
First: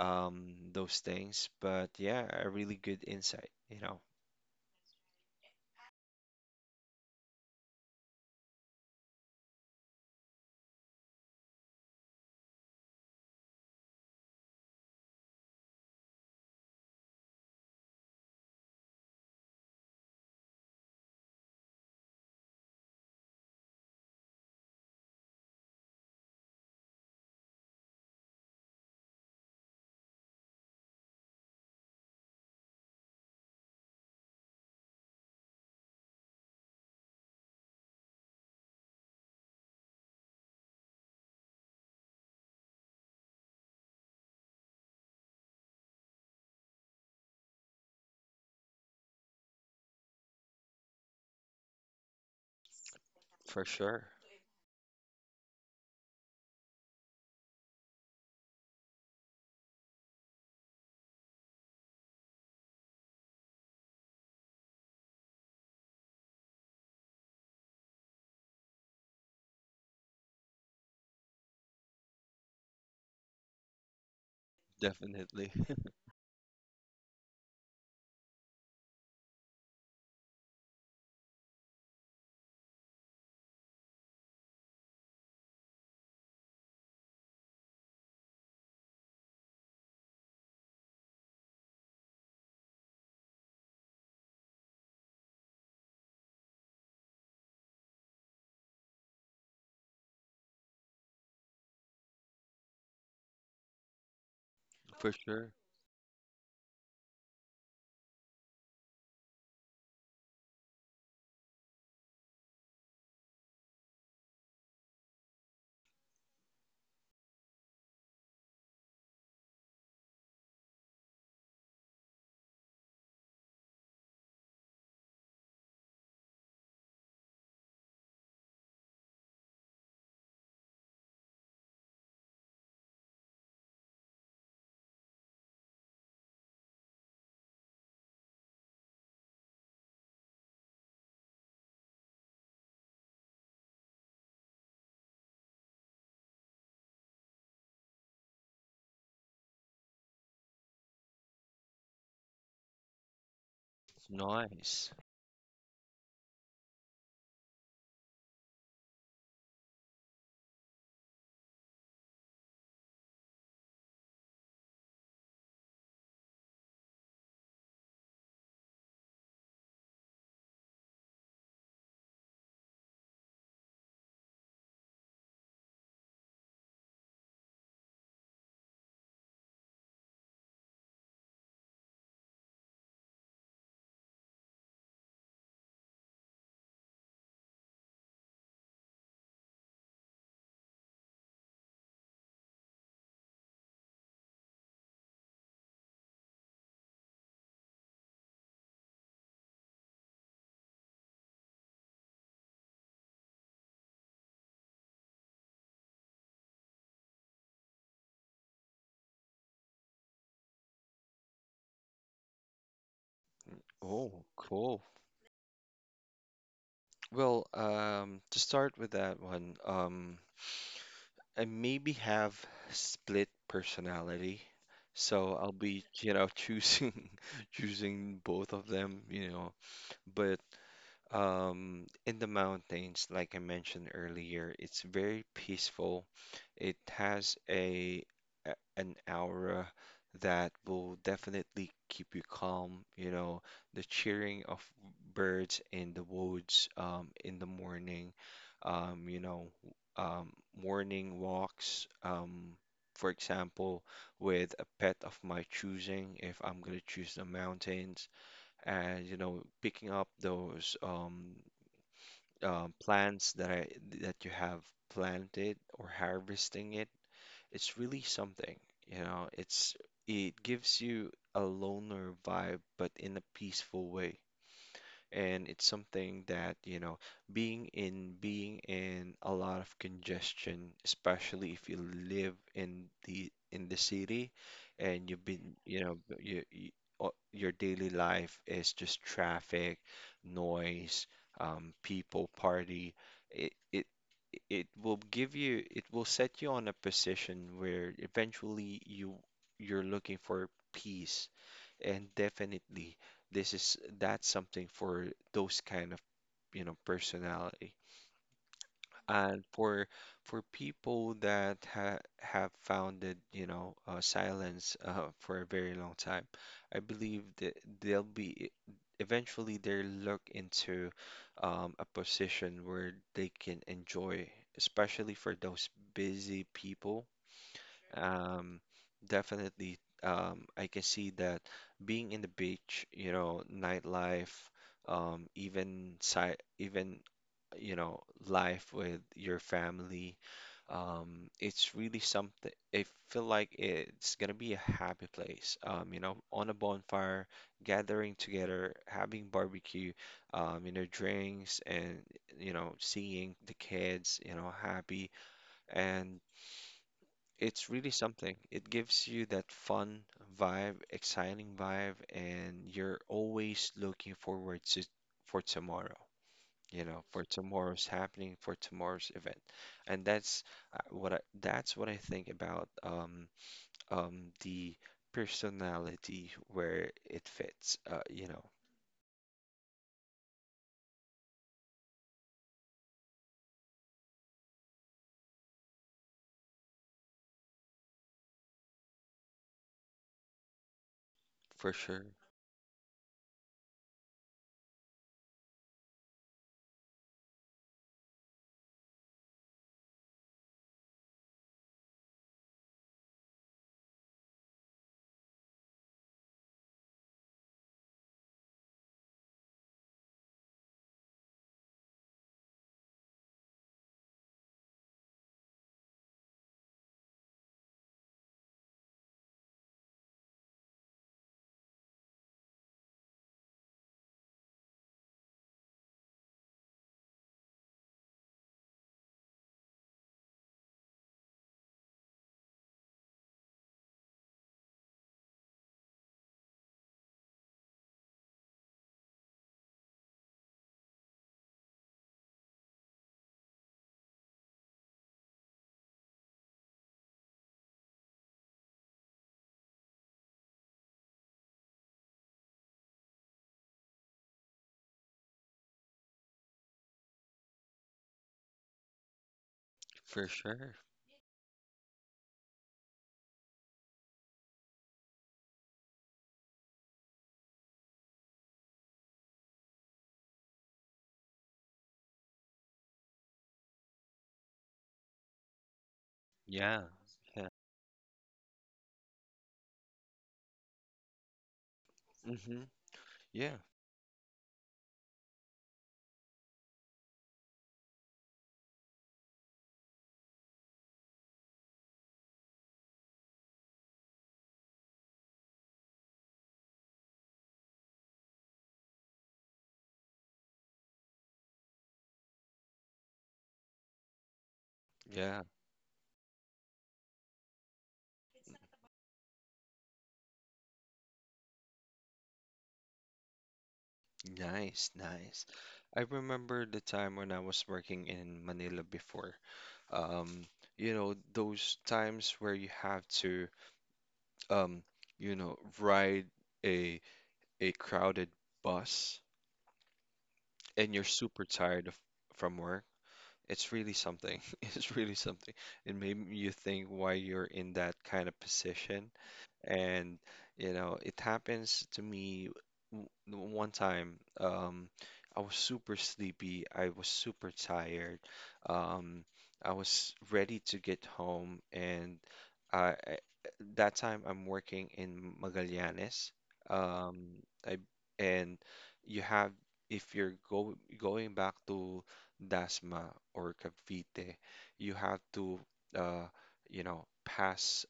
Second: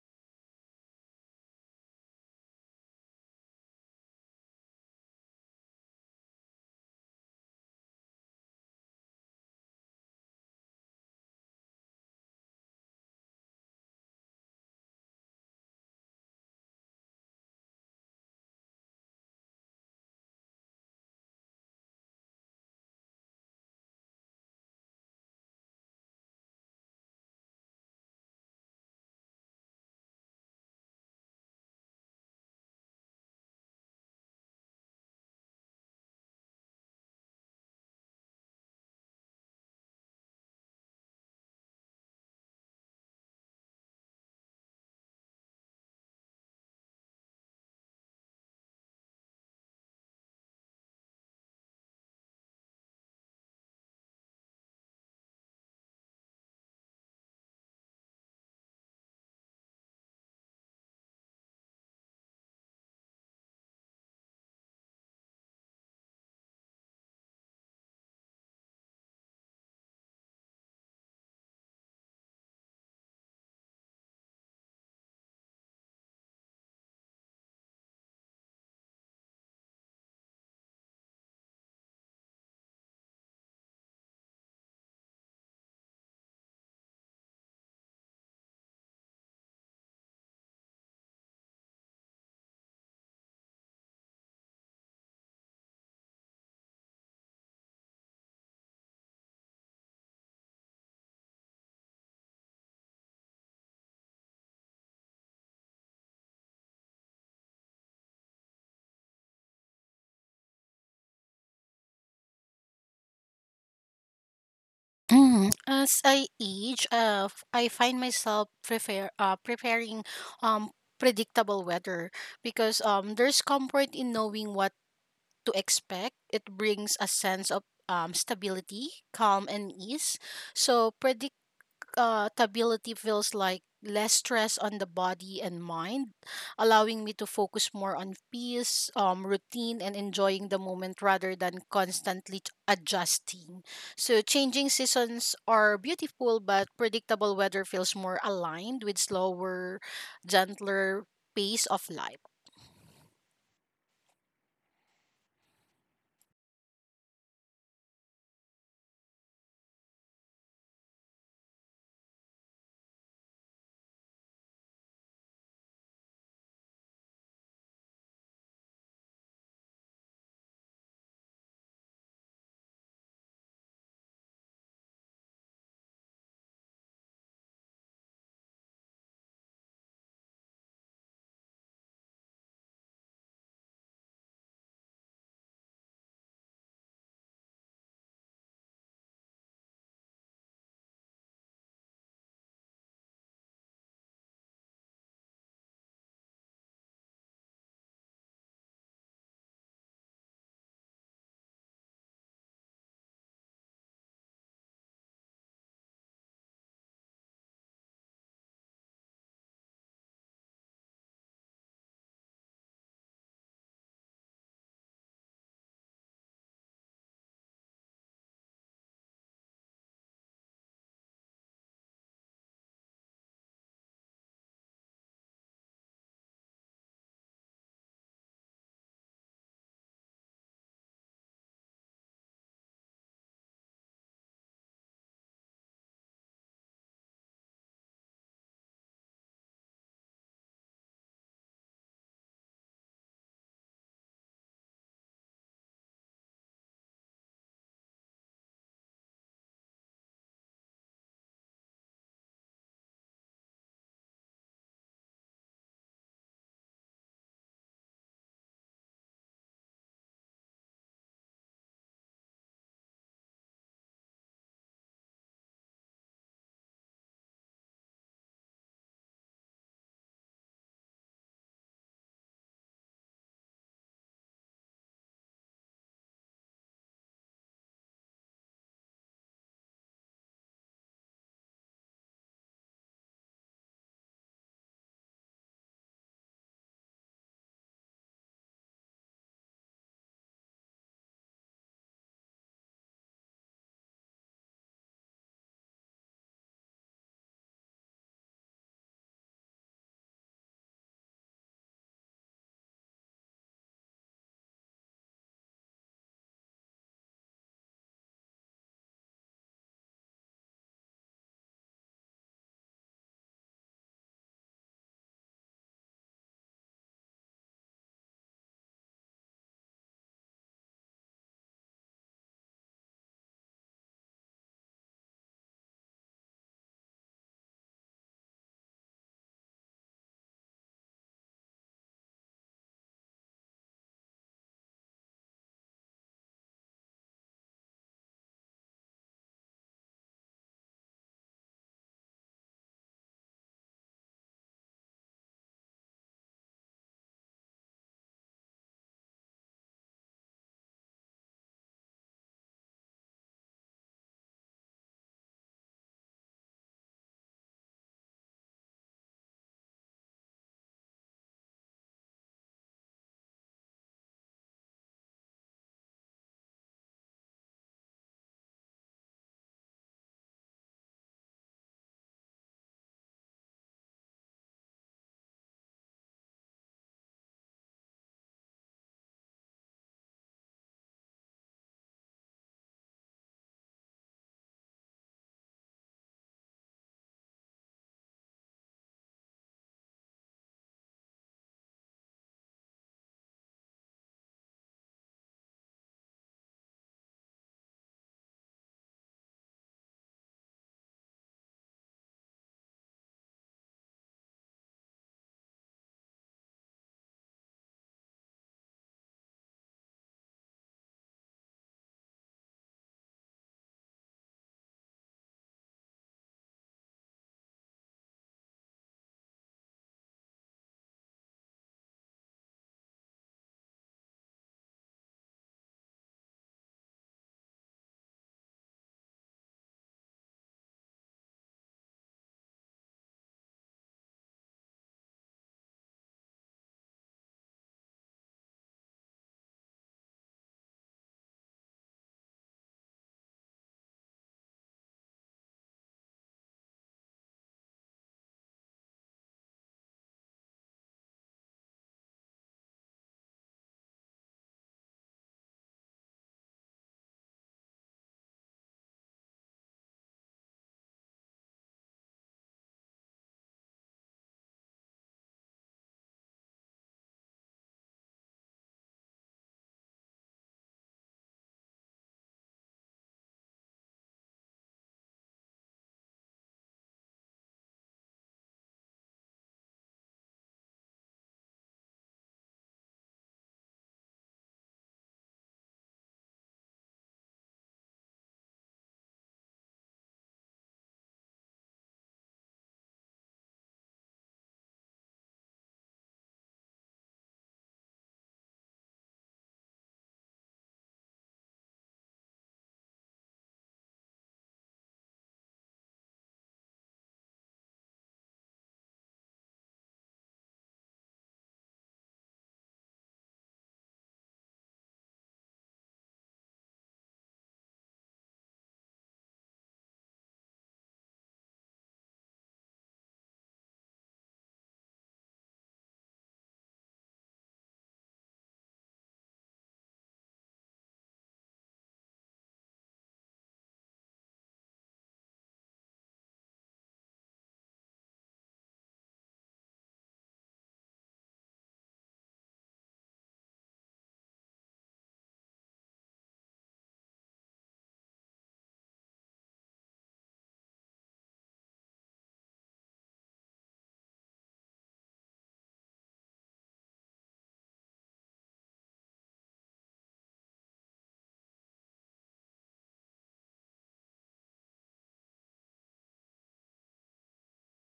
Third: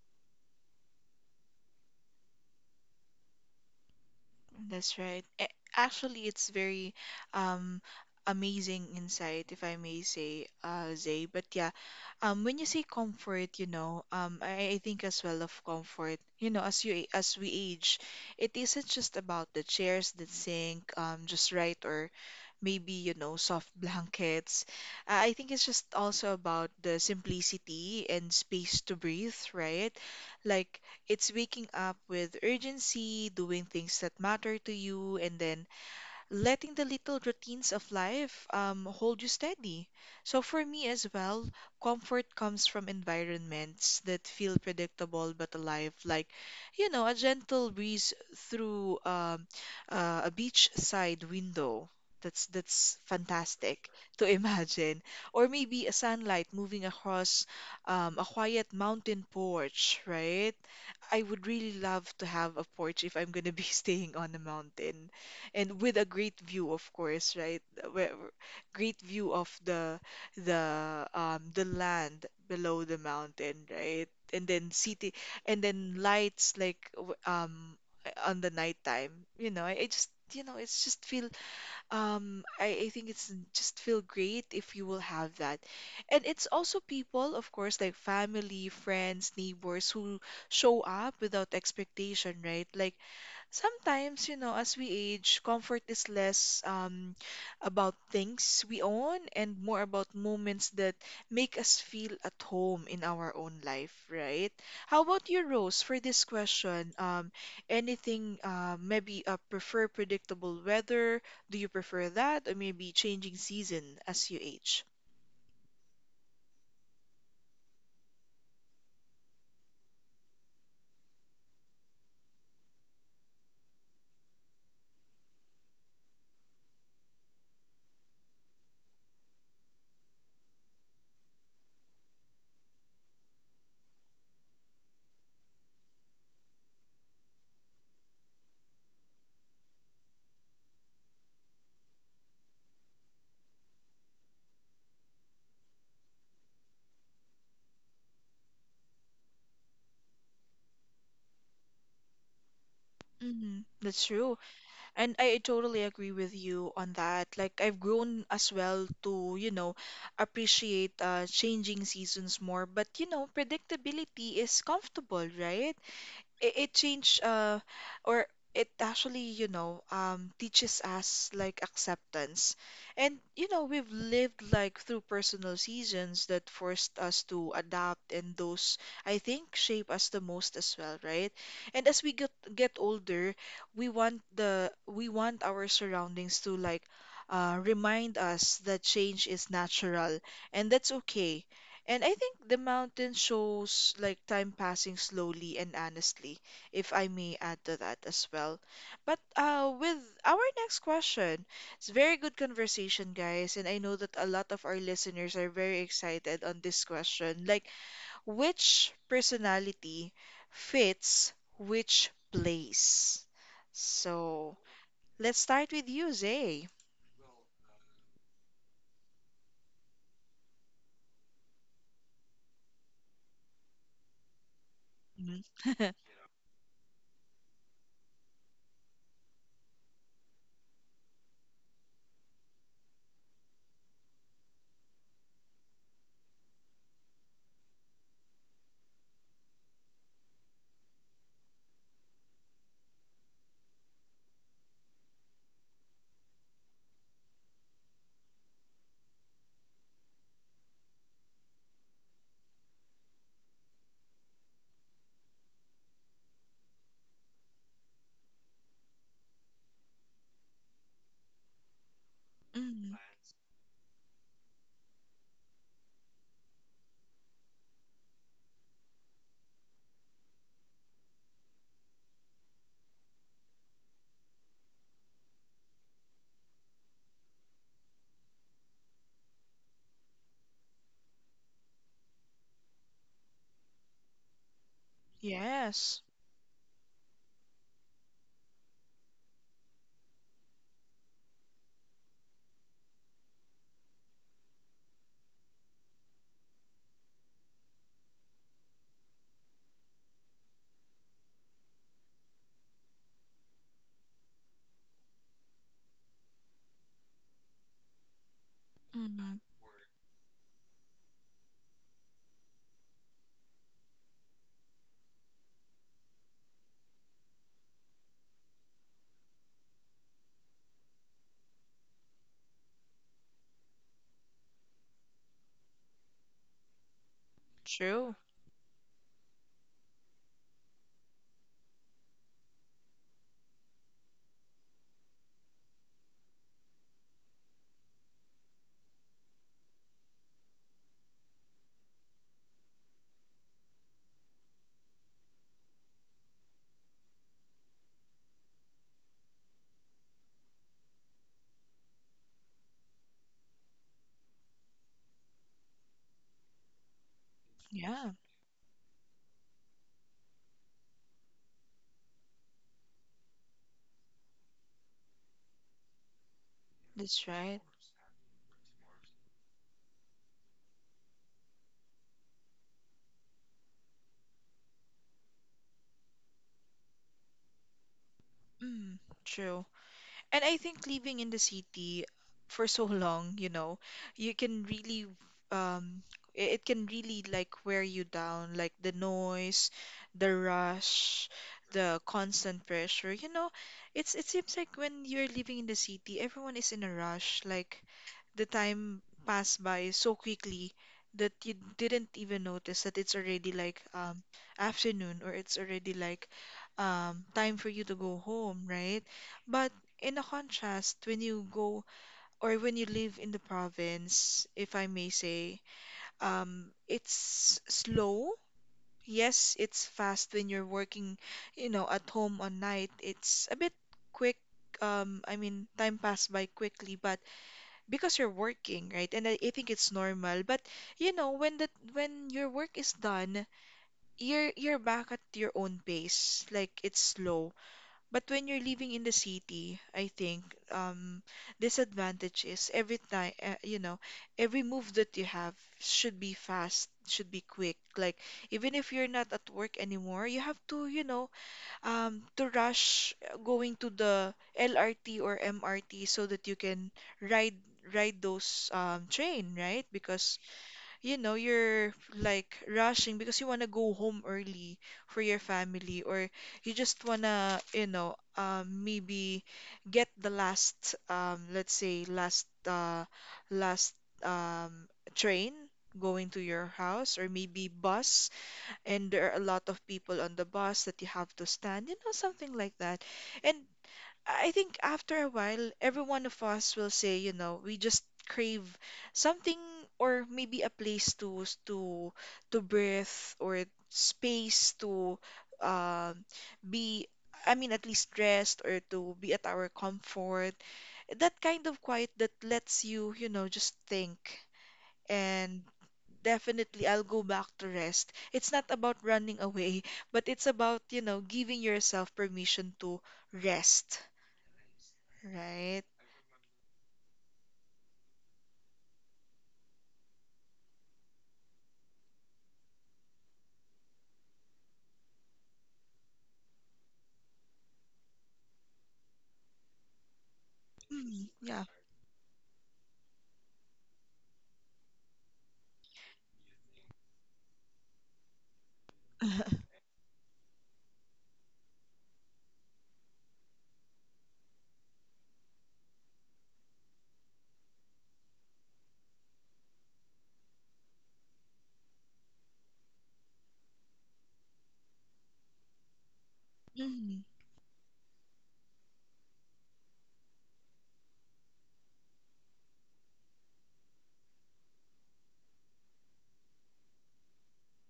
[SPEAKER 2] those things. But yeah, a really good insight, you know.
[SPEAKER 1] That's right. Actually, it's very um, amazing insight, if I may say, Zay. But yeah, when you say comfort, you know, I think as well of comfort. You know, as we age, it isn't just about the chairs that sink, just right, or maybe you know, soft blankets. I think it's just also about the simplicity and space to breathe, right? Like it's waking up with urgency, doing things that matter to you, and then letting the little routines of life hold you steady. So, for me as well, comfort comes from environments that feel predictable but alive, like, you know, a gentle breeze through a beachside window. That's
[SPEAKER 2] For
[SPEAKER 1] fantastic
[SPEAKER 2] sure.
[SPEAKER 1] to imagine, or maybe a sunlight moving across a quiet mountain porch, right? I would really love to have a porch if I'm gonna be staying on a mountain, and with a great view, of course, right? Where, great view of the the land below the mountain, right? And then city,
[SPEAKER 2] Definitely.
[SPEAKER 1] and then lights like on the nighttime. You know, I just you know, it's just feel I think it's just feel great if you will have that. And it's also people, of course, like family, friends, neighbors who show up without expectation, right? Like sometimes, you know, as we age, comfort is less about things we own and more about moments that make us feel at home in our own life, right? How
[SPEAKER 2] For
[SPEAKER 1] about you,
[SPEAKER 2] sure.
[SPEAKER 1] Rose, for this question? Anything, maybe prefer predictable weather? Do you prefer that? Or maybe changing season as you age?
[SPEAKER 3] Mm, as I age, I find myself prefer preparing um predictable weather because there's comfort in knowing what to expect. It brings a sense of stability, calm, and ease. So stability feels like less stress on the body and mind, allowing me to focus more on peace, routine, and enjoying the moment rather than constantly adjusting. So, changing seasons are beautiful, but predictable weather feels more aligned with slower, gentler pace of life.
[SPEAKER 1] Mm, that's true.
[SPEAKER 2] Nice.
[SPEAKER 1] And I totally agree with you on that. Like, I've grown as well to, you know, appreciate changing seasons more. But, you know, predictability is comfortable, right? It changed, or it actually you know teaches us like acceptance, and you know we've lived like through personal seasons that forced us to adapt, and those I think shape us the most as well, right? And as we get older, we want our surroundings to like remind us that change is natural, and that's okay. And I think the mountain shows like time passing slowly and honestly, if I may add to that as well. But with our next question, it's very good conversation, guys, and I know that a lot of our listeners are very excited on this question. Like, which personality fits which place?
[SPEAKER 2] Oh,
[SPEAKER 1] So
[SPEAKER 2] cool.
[SPEAKER 1] let's start with you, Zay.
[SPEAKER 2] Well, to start with that one, I maybe have split personality, so
[SPEAKER 1] Mhm.
[SPEAKER 2] I'll be, you know, choosing choosing both of them, you know. But um, in the mountains, like I mentioned earlier, it's very peaceful. It has a an aura that will definitely keep you calm. You know, the cheering of birds in the woods, in the morning, um, you know, um, morning walks, for example, with a pet of my choosing, if I'm gonna choose the mountains. And you know, picking up those
[SPEAKER 1] Mhm.
[SPEAKER 2] plants that I that you have planted or harvesting it, it's really something, you know. It's it gives you a loner vibe, but in a peaceful way. And it's something that, you know, being in a lot of congestion, especially if you live in the city, and you've been, you know,
[SPEAKER 1] Yes.
[SPEAKER 2] o- your daily life is just traffic, noise, people, party, it, it it will give you, it will set you on a position where eventually you're looking for peace. And definitely, this is that's something for those kind of, you know, personality.
[SPEAKER 1] Mhm.
[SPEAKER 2] And for people that ha have founded, you know, silence for a very long time, I believe that they'll be eventually they'll look into a position where they can enjoy, especially for those busy people.
[SPEAKER 1] True.
[SPEAKER 2] Um, definitely, I can see that being in the beach, you know, nightlife, even si even you know, life with your family, it's really something. I feel like it's gonna be a happy place. You know, on a bonfire, gathering together, having barbecue, you know, drinks, and you know, seeing the kids, you know, happy. And it's really
[SPEAKER 1] Yeah.
[SPEAKER 2] something. It gives you that fun vibe, exciting vibe, and you're always looking forward to for tomorrow, you know, for
[SPEAKER 1] That's right.
[SPEAKER 2] tomorrow's happening, for tomorrow's event. And that's what I that's what I think about the personality where it fits, you know.
[SPEAKER 1] Mm, true. And I think living in the city for so long, you know, you can really um it can really like wear you down, like the noise, the rush,
[SPEAKER 2] For
[SPEAKER 1] the
[SPEAKER 2] sure,
[SPEAKER 1] constant pressure. You know, it's it seems like when you're living in the city, everyone is in a rush, like the time passed by so quickly that you didn't even notice that it's already like afternoon, or it's already like time for you to go home, right? But in a contrast, when you go or when you live in the province, if I may say, it's slow. Yes, it's fast when you're working, you know, at home on night. It's a bit quick. I mean, time pass by quickly, but because you're working, right? And I think it's normal. But you know, when your work is done, you're back at your own pace. Like it's slow. But when you're living in the city, I think um, disadvantage is every time, you know, every move that you have should be fast, should be quick. Like even if you're not at work anymore, you have to, you know, to rush going to the LRT or MRT so that you can ride ride those train, right?
[SPEAKER 2] for
[SPEAKER 1] Because
[SPEAKER 2] sure.
[SPEAKER 1] you know, you're like rushing because you want to go home early for your family, or you just want to, you know, maybe get the last, let's say, last, um, train going to your
[SPEAKER 2] Yeah.
[SPEAKER 1] house, or
[SPEAKER 2] Yeah.
[SPEAKER 1] maybe bus, and there are a lot of people on the bus that you have to stand, you know, something
[SPEAKER 2] Hmm.
[SPEAKER 1] like that. And
[SPEAKER 2] Yeah.
[SPEAKER 1] I think after a while, every one of us will say, you know, we just crave something, or maybe a place to to breathe, or space to um be, I mean, at least rest or to be at our comfort. That kind of quiet that lets you, you know, just think,
[SPEAKER 2] Yeah.
[SPEAKER 1] and definitely I'll go back to rest. It's not about running away, but it's about, you know, giving yourself permission to rest,
[SPEAKER 2] Nice, nice.
[SPEAKER 1] right?
[SPEAKER 2] I remember the time when I was working in Manila before. Um, you know, those times where you have to, um, you know, ride a a crowded bus and you're
[SPEAKER 1] Mm,
[SPEAKER 2] super
[SPEAKER 1] yeah.
[SPEAKER 2] tired of, from work. It's really something. It's really something. It made you think why you're in that kind of position. And you know, it happens to me one time. I was super sleepy. I was super tired. Um, I was ready to get home, and I that time I'm working in Magallanes.
[SPEAKER 1] Mm,
[SPEAKER 2] I and you have, if you're going back to Dasma or Cavite, you have to uh, you know, pass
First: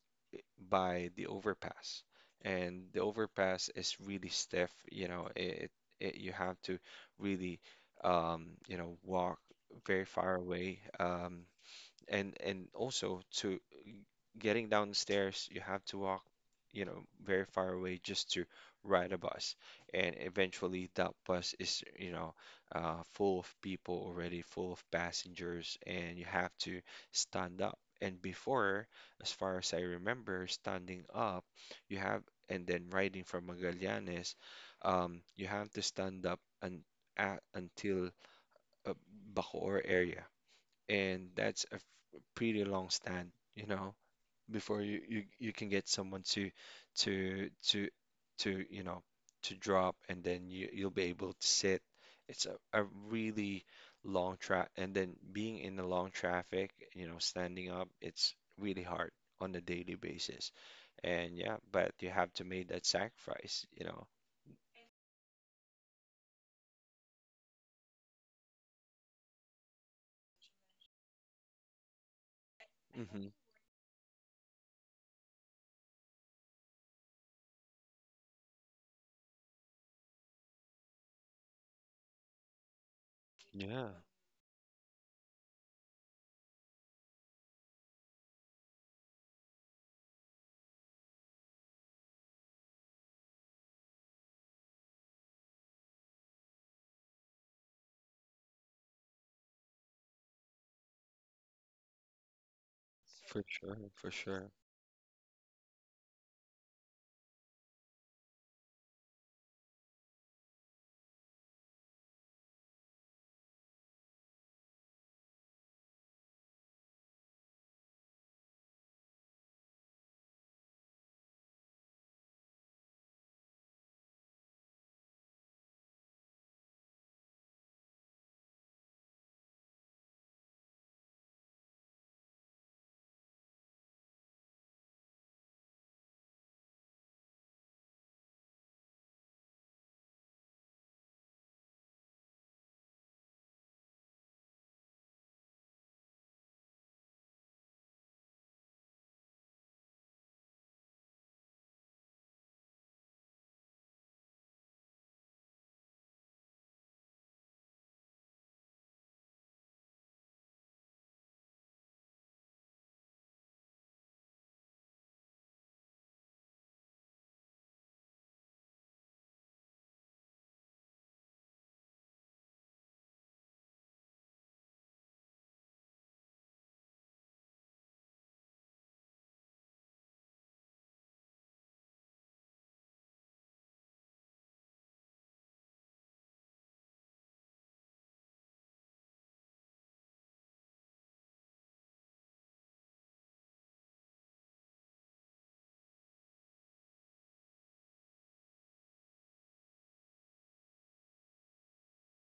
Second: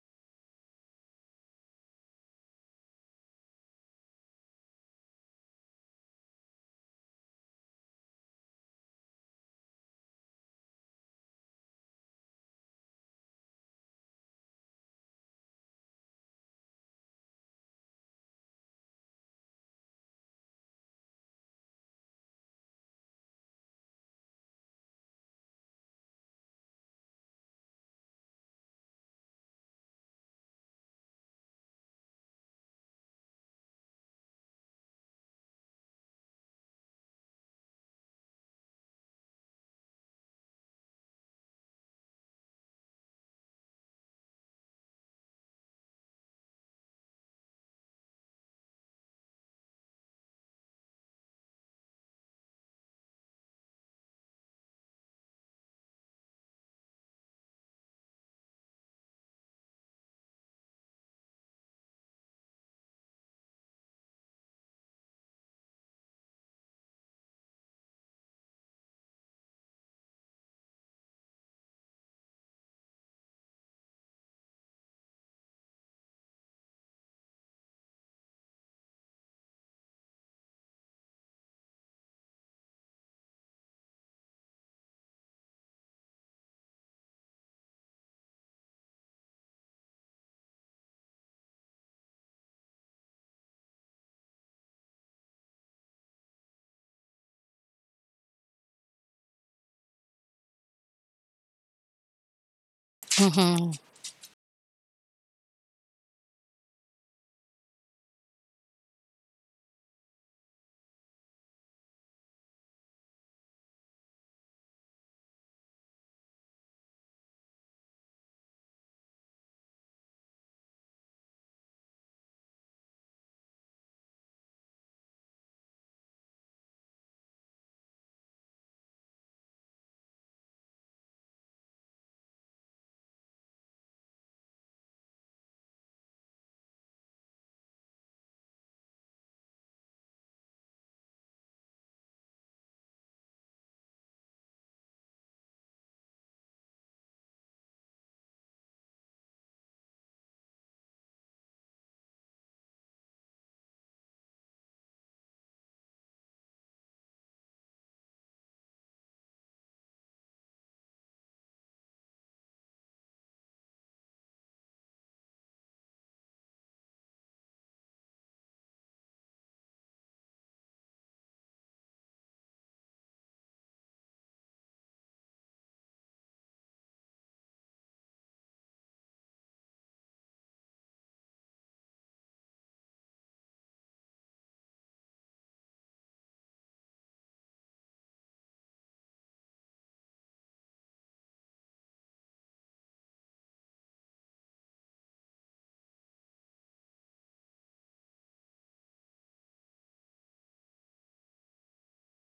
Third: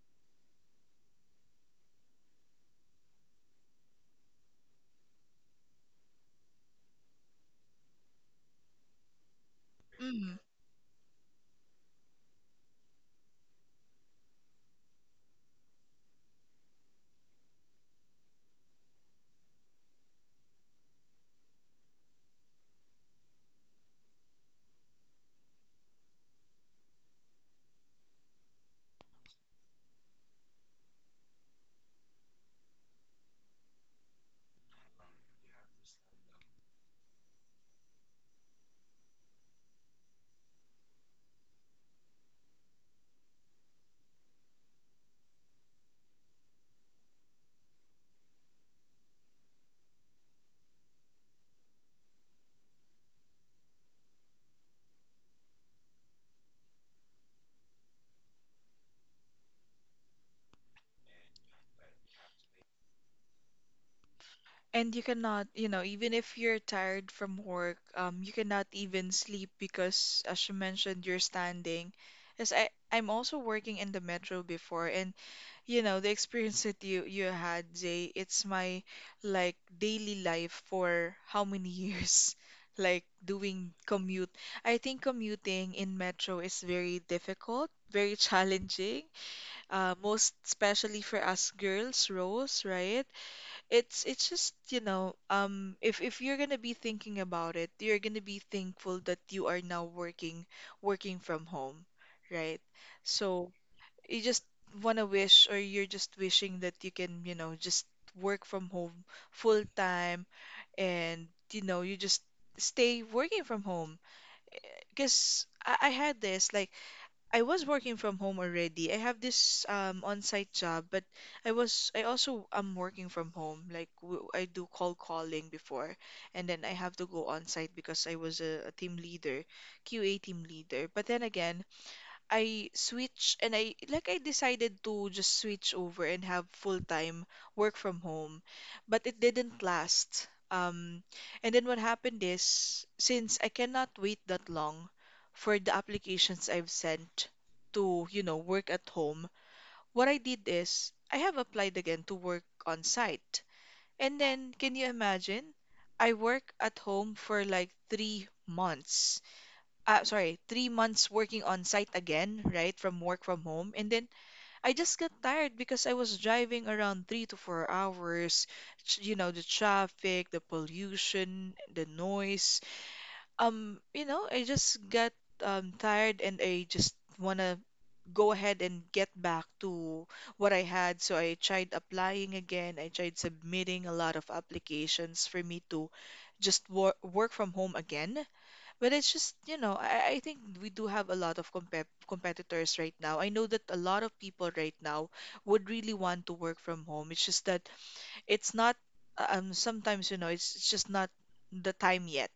[SPEAKER 2] by the overpass. And the overpass is really stiff, you know, it you have to really you know, walk very far
[SPEAKER 1] mm.
[SPEAKER 2] away. And also to getting downstairs, you have to walk, you know, very far away just to ride a bus. And eventually that bus is, you know, full of people already, full of passengers, and you have to stand up. And before, as far as I remember, standing up, you have. And then riding from Magallanes, you have to stand up and at, until uh, Bacoor area. And that's a pretty long stand, you know, before you can get someone to to to to you know, to drop, and then you'll be able to sit. It's a really long track, and then being in the long traffic, you know, standing up, it's really hard on a daily basis. And yeah, but you have to make that sacrifice, you know.
[SPEAKER 1] And you cannot, you know, even if you're tired from work, you cannot even sleep because, as you mentioned, you're standing. As I'm
[SPEAKER 2] Hmm.
[SPEAKER 1] also working in the metro before, and you know, the experience that you had, Zay, it's my like daily life for how many years, like doing
[SPEAKER 2] Yeah,
[SPEAKER 1] commute. I think commuting in metro is very difficult, very challenging, most especially for us girls, Rose, right? It's just, you know, if you're gonna be thinking about it, you're gonna be thankful that you are now working from home, right?
[SPEAKER 2] for
[SPEAKER 1] So
[SPEAKER 3] Mm-hmm.
[SPEAKER 2] sure, for
[SPEAKER 1] you just
[SPEAKER 2] sure.
[SPEAKER 1] wanna wish, or you're just wishing that you can, you know, just work from home full time, and you know, you just stay working from home. Because I had this like I was working from home already. I have this on-site job, but I was I also am working from home. Like w I do call calling before, and then I have to go on-site because I was a team leader, QA team leader. But then again, I switch, and I like I decided to just switch over and have full-time work from home, but it didn't last. And then what happened is since I cannot wait that long for the applications I've sent to, you know, work at home, what I did is I have applied again to work on site. And then can you imagine? I work at home for like 3 months 3 months working on site again, right, from work from home. And then I just got tired because I was driving around 3 to 4 hours, you know, the traffic, the pollution, the noise. You know, I just got tired, and I just wanna go ahead and get back to what I had. So I tried applying again. I tried submitting a lot of applications for me to just work from home again. But it's just, you know, I think we do have a lot of competitors right now. I know that a lot of people right now would really want to work from home. It's just that it's not, sometimes, you know, it's just not the time yet.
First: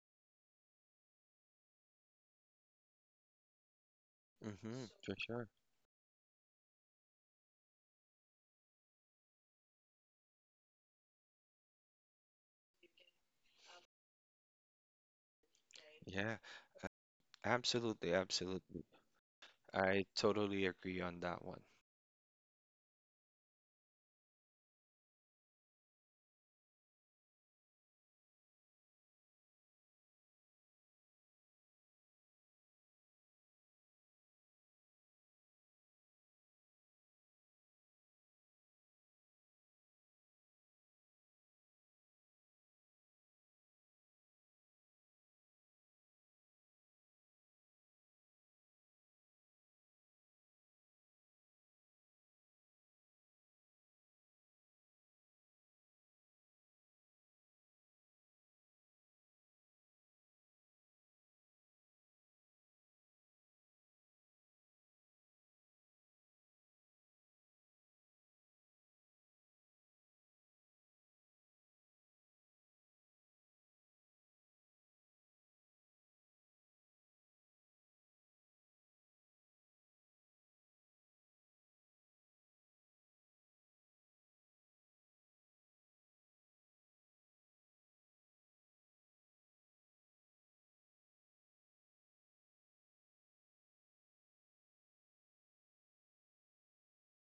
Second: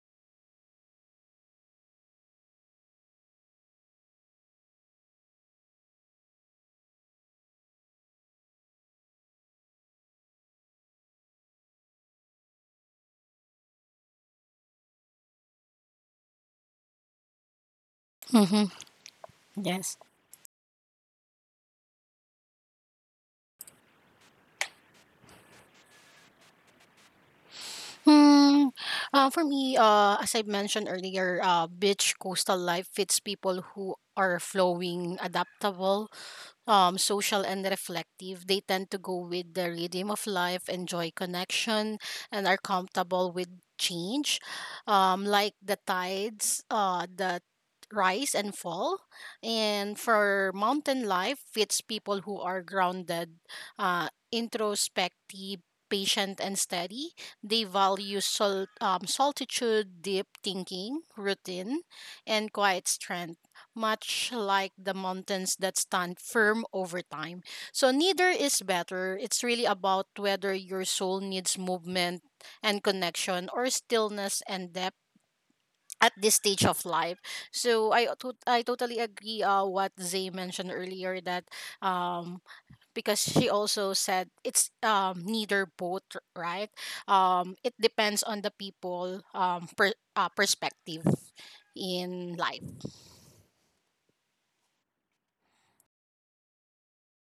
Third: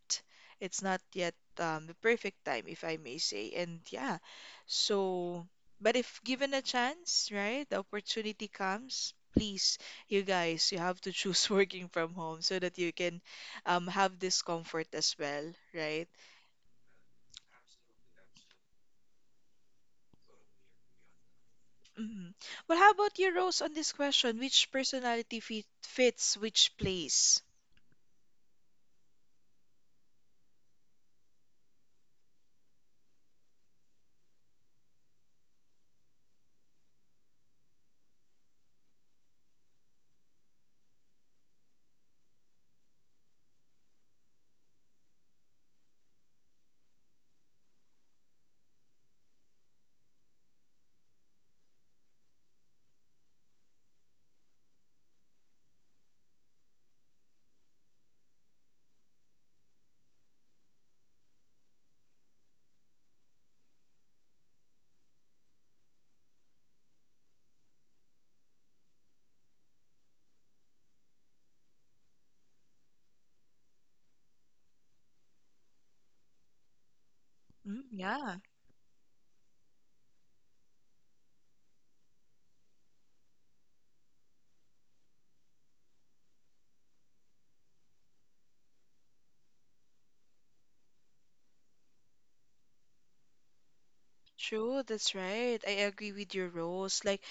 [SPEAKER 1] It's not yet, the perfect time, if I may say. And yeah,
[SPEAKER 2] Hmm, for
[SPEAKER 1] so,
[SPEAKER 2] sure.
[SPEAKER 1] but if given a chance, right, the opportunity comes, please, you guys, you have to choose working from home so that you can, have this comfort as well, right?
[SPEAKER 2] Yeah, absolutely,
[SPEAKER 3] Mm-hmm.
[SPEAKER 2] absolutely.
[SPEAKER 3] Yes.
[SPEAKER 2] I totally agree on that one.
[SPEAKER 1] Mhm. Well, how about you, Rose, on this question? Which personality fits which place?
[SPEAKER 3] Hmm. For me, as I mentioned earlier, beach coastal life fits people who are flowing, adaptable, social and reflective. They tend to go with the rhythm of life, enjoy connection, and are comfortable with change, like the tides that rise and fall. And for mountain life, it's people who are grounded, introspective. Patient and steady, they value solitude, deep thinking, routine, and quiet strength much like the mountains that stand firm over time. So, neither is better. It's really about whether your soul needs movement and connection or stillness and depth at this stage of life.
[SPEAKER 1] Mm,
[SPEAKER 3] So,
[SPEAKER 1] yeah,
[SPEAKER 3] I totally agree what Zay mentioned earlier that um, because she also said it's neither both, right? It depends on the people perspective in life.
[SPEAKER 1] True. That's right. I agree with your Rose. Like,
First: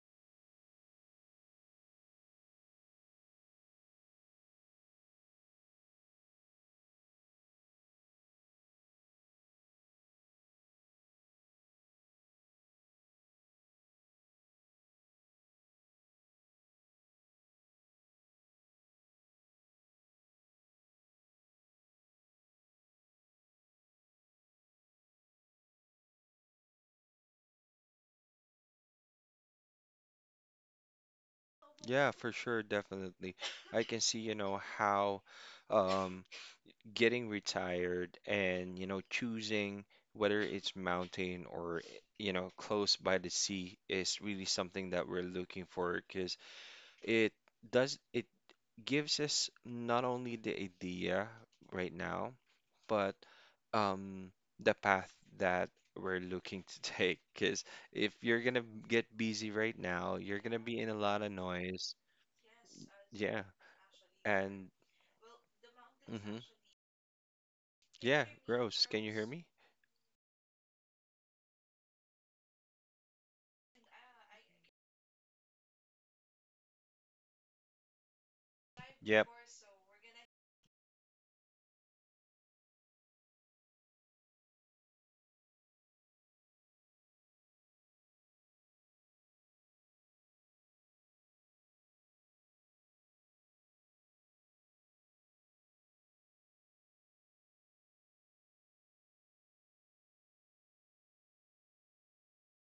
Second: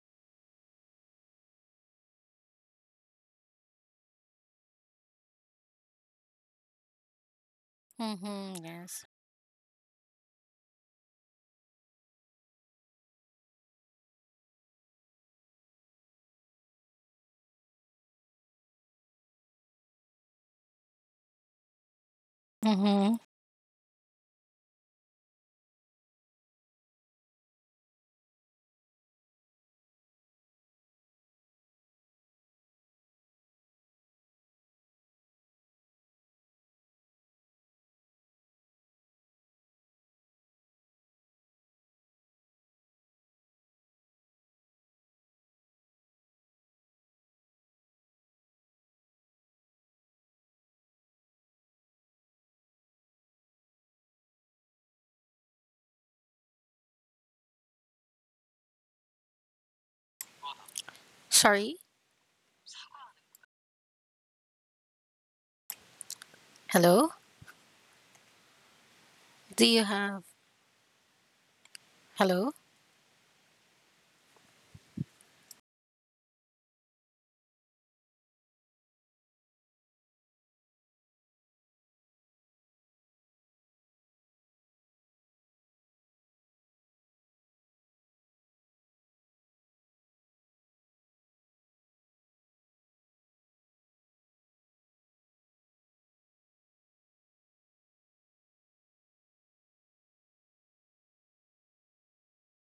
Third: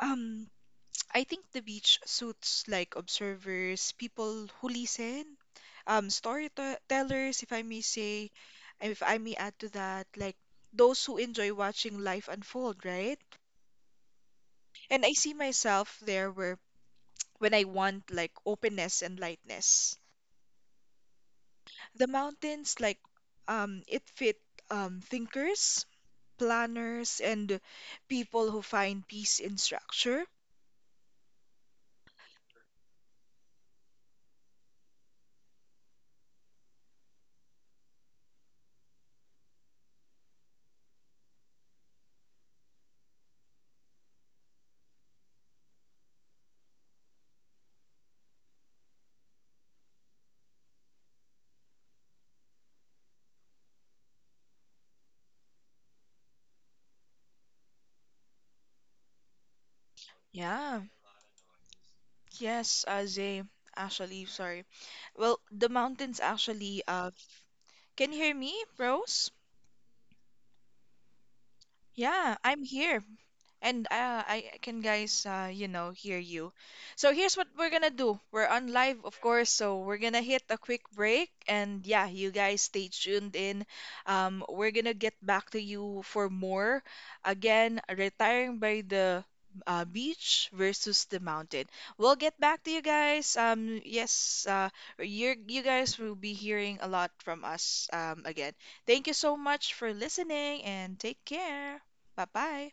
[SPEAKER 1] um, I think the beach suits like observers, people who listen, storytellers, if I may say,
[SPEAKER 3] Mm-hmm,
[SPEAKER 1] and if
[SPEAKER 3] yes.
[SPEAKER 1] I may add to that, like those who enjoy watching life unfold, right? And I see myself there where when I want like openness and lightness. The mountains, like,
[SPEAKER 3] Mm-hmm.
[SPEAKER 1] it fit thinkers, planners, and people who find peace in structure.
[SPEAKER 2] Yeah, for sure, definitely. I can see, you know, how um, getting retired and, you know, choosing whether it's mountain or, you know, close by the sea is really something that we're looking for. Because it does, it gives us not only the idea right now, but um, the path that we're looking to take. Because if you're gonna get busy right now, you're gonna be
[SPEAKER 1] Yeah,
[SPEAKER 2] in a lot of
[SPEAKER 3] Sorry?
[SPEAKER 2] noise.
[SPEAKER 1] yes,
[SPEAKER 2] Yeah,
[SPEAKER 1] Azay. Actually, sorry.
[SPEAKER 2] and
[SPEAKER 1] Well, the mountains
[SPEAKER 2] mhm.
[SPEAKER 1] actually,
[SPEAKER 3] Hello?
[SPEAKER 1] can you
[SPEAKER 2] Yeah,
[SPEAKER 1] hear me,
[SPEAKER 2] gross. Can you hear
[SPEAKER 1] Rose?
[SPEAKER 2] me?
[SPEAKER 3] Do you have.
[SPEAKER 1] Yeah,
[SPEAKER 3] Hello?
[SPEAKER 1] I'm here. And I can guys, you know, hear you. So here's what we're gonna do. We're on live, of
[SPEAKER 2] Yep.
[SPEAKER 1] course, so we're gonna hit a quick break. And yeah, you guys stay tuned in. We're gonna get back to you for more. Again, retiring by the beach versus the mountain. We'll get back to you guys. Yes, you guys will be hearing a lot from us again. Thank you so much for listening and take care. Bye bye.